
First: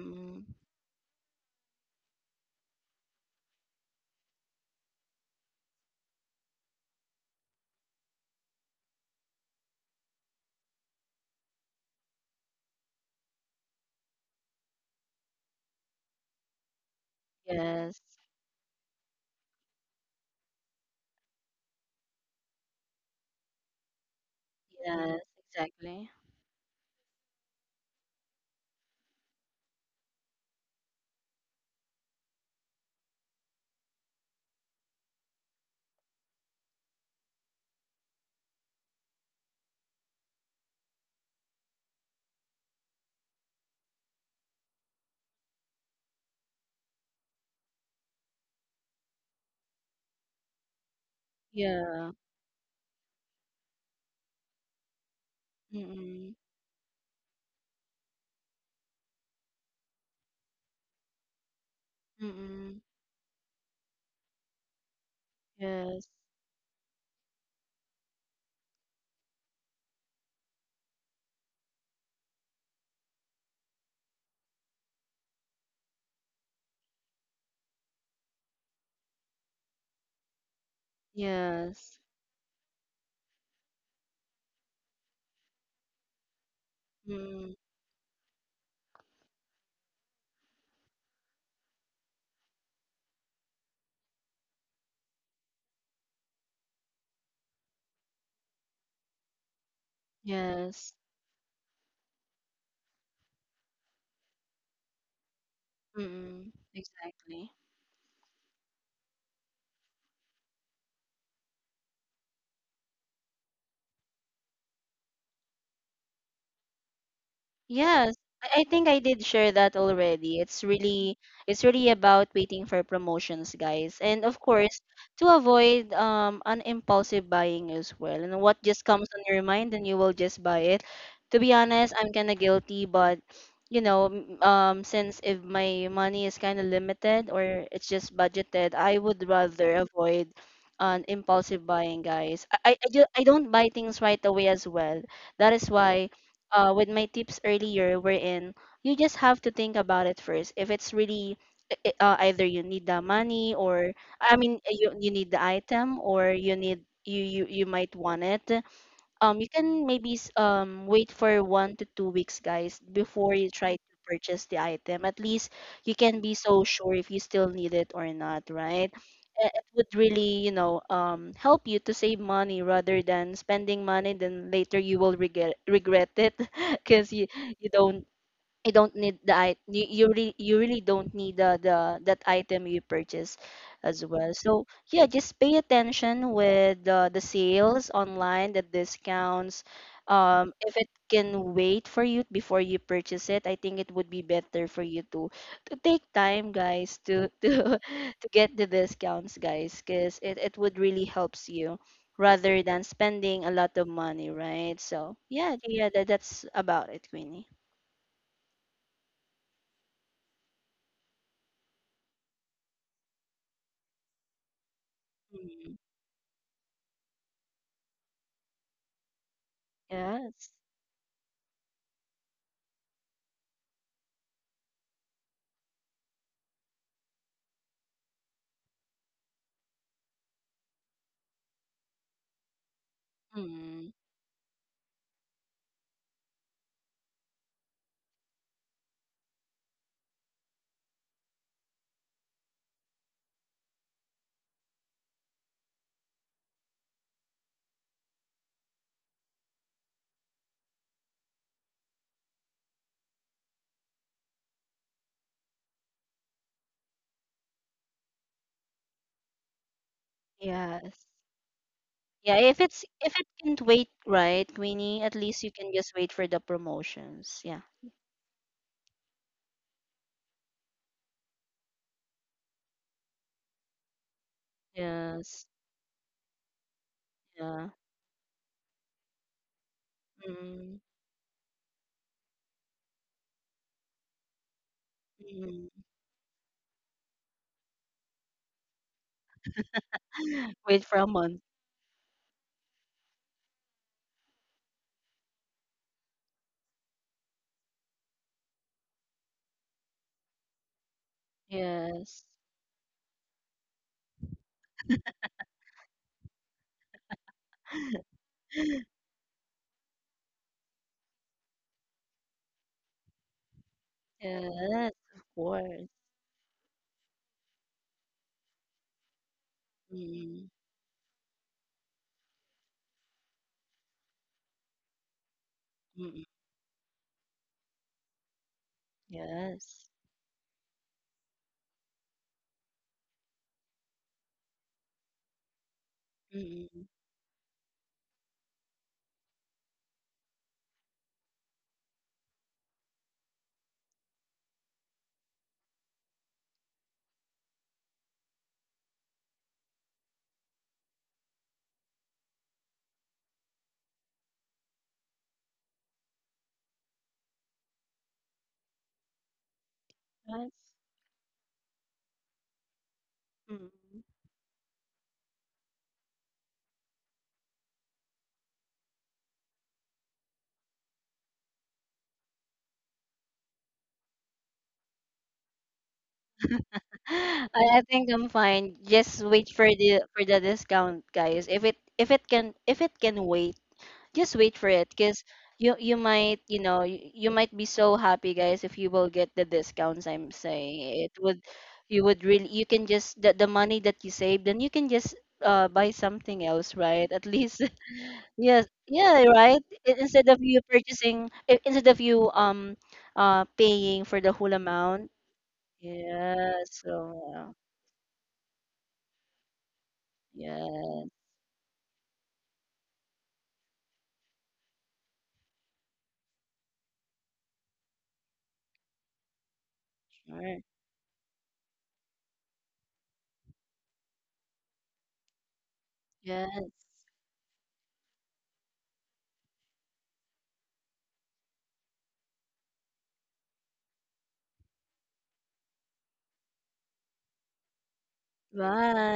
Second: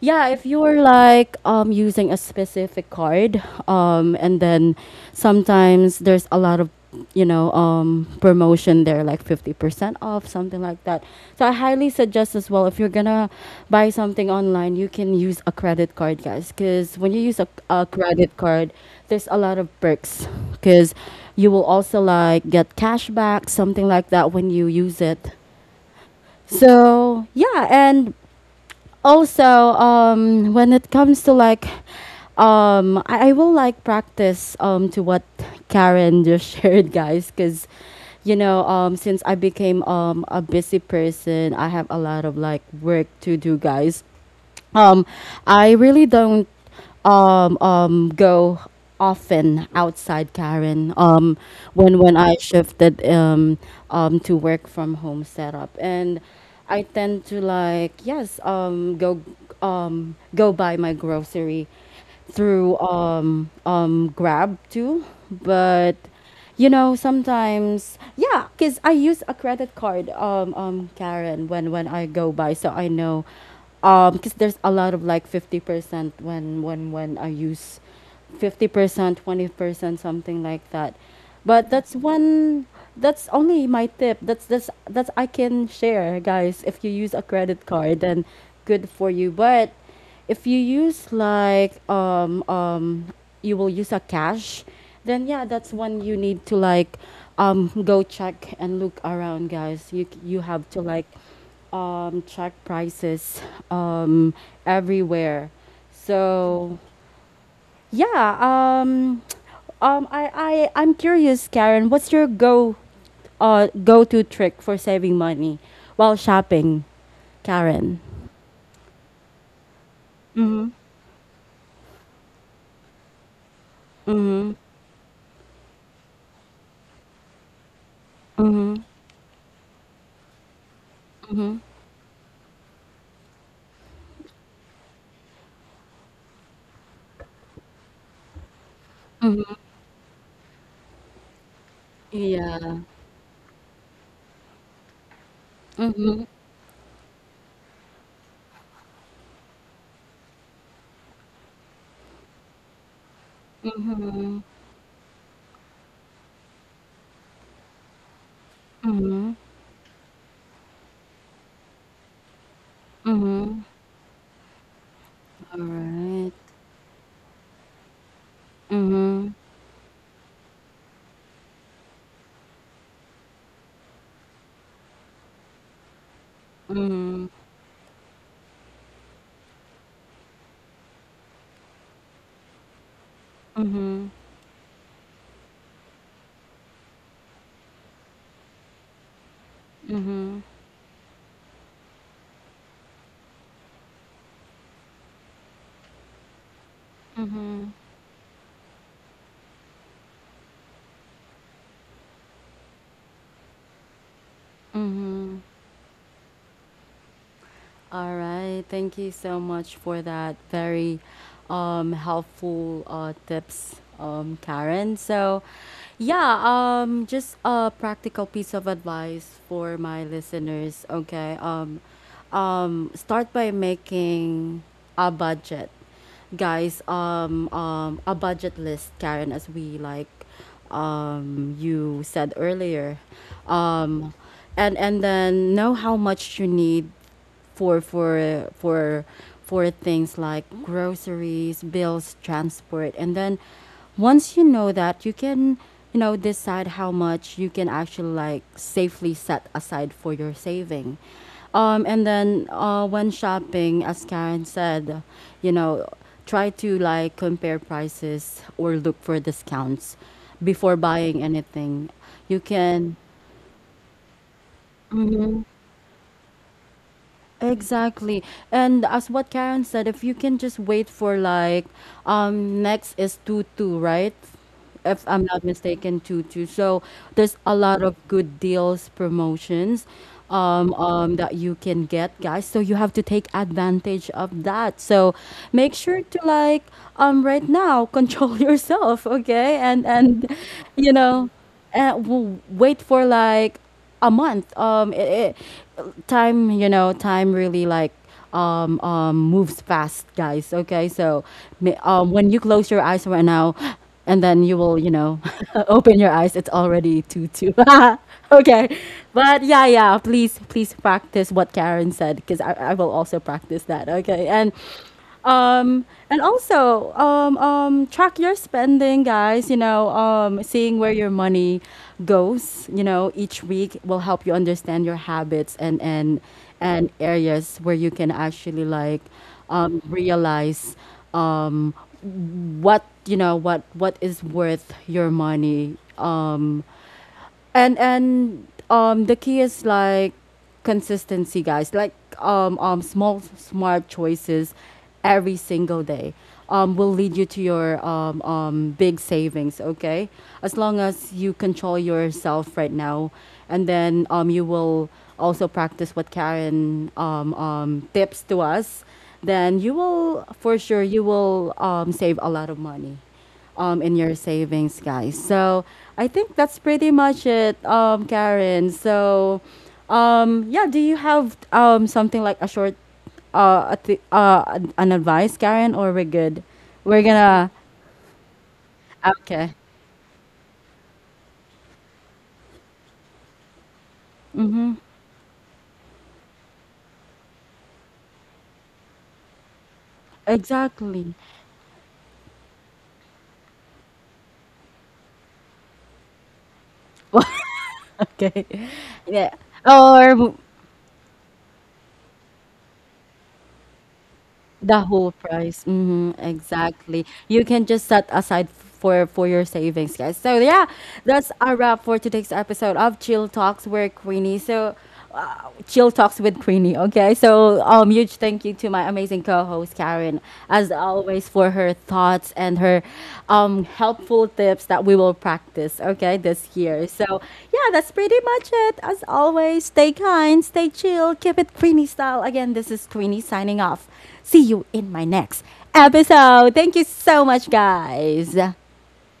S1: yeah, if you're like um, using a specific card, um, and then sometimes there's a lot of, you know, um, promotion there, like fifty percent off, something like that. So I highly suggest as well, if you're gonna buy something online, you can use a credit card, guys, because when you use a, a
S2: Yes.
S1: credit card, there's a lot of perks, because you will also like get cash back, something like that, when you use
S2: Yes.
S1: it.
S2: Exactly.
S1: So yeah, and also um when it comes to like um I, I will like practice um to what Karen just shared, guys, because you know, um since I became um a busy person, I have a lot of like work to do, guys. um, I really don't um, um, go often outside, Karen. Um, when
S2: Yeah.
S1: when I shifted um, um, to work from home setup, and
S2: Mm.
S1: I tend to like yes, um, go um, go buy my grocery through
S2: Mm.
S1: um um Grab too, but
S2: Yes.
S1: you know sometimes, yeah, cause I use a credit card um um Karen when when I go by, so I know um because there's a lot of like fifty percent when when when I use fifty percent, twenty percent, something like that. But that's
S2: Yes.
S1: one that's only my tip. That's that's that's I can share, guys. If you use a
S2: Mm.
S1: credit card, then good for you. But if you use like um um you will use a cash, then yeah, that's when you need to like um go check and look around, guys. You c- you have to
S2: Yes.
S1: like um check prices um everywhere.
S2: Mm.
S1: So
S2: Exactly.
S1: yeah. um um I I I'm curious, Karen, what's your go uh go-to trick for saving money while shopping, Karen?
S2: Yes, I I think I did share that already. It's
S1: Mm-hmm.
S2: really it's really about waiting for promotions, guys. And of
S1: Mm-hmm.
S2: course, to avoid um an impulsive buying as well. And what
S1: Mm-hmm.
S2: just comes on your mind, then you will just buy it. To be honest, I'm kind of guilty, but you know, m- um since if my money is kind of limited or it's just budgeted, I would rather avoid an impulsive buying, guys. I
S1: Yeah.
S2: I, I, ju- I don't buy things right away as well. That is why
S1: Mhm.
S2: uh, with my tips earlier, wherein you just have to think about it first. If it's really i- i- uh, either you need the money or I mean you you need the item or you need you you you might want it um you can maybe s- um wait for one to two weeks guys before you try to purchase the item. At least you can
S1: Alright.
S2: be so sure if you still need it or not, right?
S1: Mhm.
S2: A- it would really, you know, um help you to save money rather than spending money then later you will regret regret it because you
S1: Mhm.
S2: you don't you don't need the it you you really you really don't need the, the that item you purchase as
S1: Mhm.
S2: well. So yeah, just pay attention with the, the sales online, the discounts,
S1: Mhm.
S2: um if it can wait for you before you purchase it. I think it would be better for you to to take time, guys, to to to get the discounts, guys, because it, it would really helps you rather than spending a lot of money, right? So
S1: Mhm.
S2: yeah, yeah, that, that's about it, Queenie.
S1: All right. Thank you so much for that very um, helpful uh, tips, um, Karen. So, yeah, um, just a practical piece of advice for my
S2: Yes.
S1: listeners. Okay. Um, um, start by making a budget, guys. Um, um, a budget list, Karen, as we like um, you said earlier.
S2: Mm.
S1: Um, and and then know how much you need for for for for things like groceries, bills, transport, and then once you know that, you can you know decide how much you can actually like safely set aside for your saving. Um, and then uh, when shopping, as Karen said, you know, try to like compare prices or look for discounts before
S2: Yes.
S1: buying anything.
S2: Yeah,
S1: You
S2: if it's
S1: can.
S2: if it can't wait, right, Queenie, at least you can just wait for the promotions. Yeah.
S1: Exactly. And as what Karen said, if you can just wait for like um next is two two, right? If I'm not
S2: Yes.
S1: mistaken, two two. So there's a
S2: Yeah.
S1: lot of good deals, promotions um
S2: mm
S1: um that you can get, guys. So you have to take advantage of that. So
S2: mm.
S1: make sure to like um right now control yourself, okay? And and
S2: Wait
S1: you
S2: for a
S1: know,
S2: month.
S1: uh, w- wait for like a month. Um, it, it, time, you know, time really like um, um, moves fast, guys. Okay, so ma- um,
S2: Yes.
S1: when you close your eyes right now, and then you will, you know, open your eyes. It's already two two. Okay, but yeah, yeah. Please, please practice what Karen said because I, I will also practice that. Okay, and
S2: Yes, of
S1: um,
S2: course.
S1: and also, um, um, track your spending, guys. You know, um,
S2: mm
S1: seeing where your money goes, you know, each week will help you understand your habits, and and
S2: mm
S1: and areas where you can actually like um,
S2: Yes.
S1: realize um, what, you know what what is worth your money. Um,
S2: mm
S1: and and um The key is like consistency, guys. Like um um small smart choices every single day um will lead you to your um um big savings, okay? As long as you control yourself right now, and then um you will also practice what Karen um um tips to us, then you will for
S2: Yes.
S1: sure you will um save a lot of money um, in
S2: mm
S1: your savings, guys. So I think that's pretty much it, um, Karen. So, um, yeah, do you have um, something like a short, uh, a th- uh, an an advice, Karen, or we're good? We're gonna,
S2: I, I think I'm fine. Just
S1: okay,
S2: wait for the for the discount, guys. If it if it can if it can wait, just wait for it because you you might, you know, you, you might be so happy, guys, if you will get the discounts. I'm
S1: exactly.
S2: saying it would you would really you can just the, the money that you save then you can just uh, buy something else, right, at least.
S1: Okay,
S2: Yes,
S1: yeah.
S2: yeah, right. I-
S1: Or
S2: instead of you purchasing I- instead of you um uh paying for the whole
S1: the whole
S2: amount.
S1: price. Hmm,
S2: Yeah,
S1: exactly. You
S2: so
S1: can just set aside for for your savings, guys. So yeah,
S2: yeah,
S1: that's a wrap for today's episode of Chill Talks with Queenie. So uh, Chill Talks with Queenie. Okay. So um, huge thank you to my amazing co-host Karen,
S2: yeah. all
S1: as
S2: right.
S1: always, for her thoughts and her um helpful tips that we will practice. Okay, this
S2: Yes.
S1: year. So yeah, that's pretty much it. As always, stay kind, stay chill, keep it Queenie style. Again, this is Queenie signing off. See you in my next episode. Thank you so much, guys.
S2: Bye.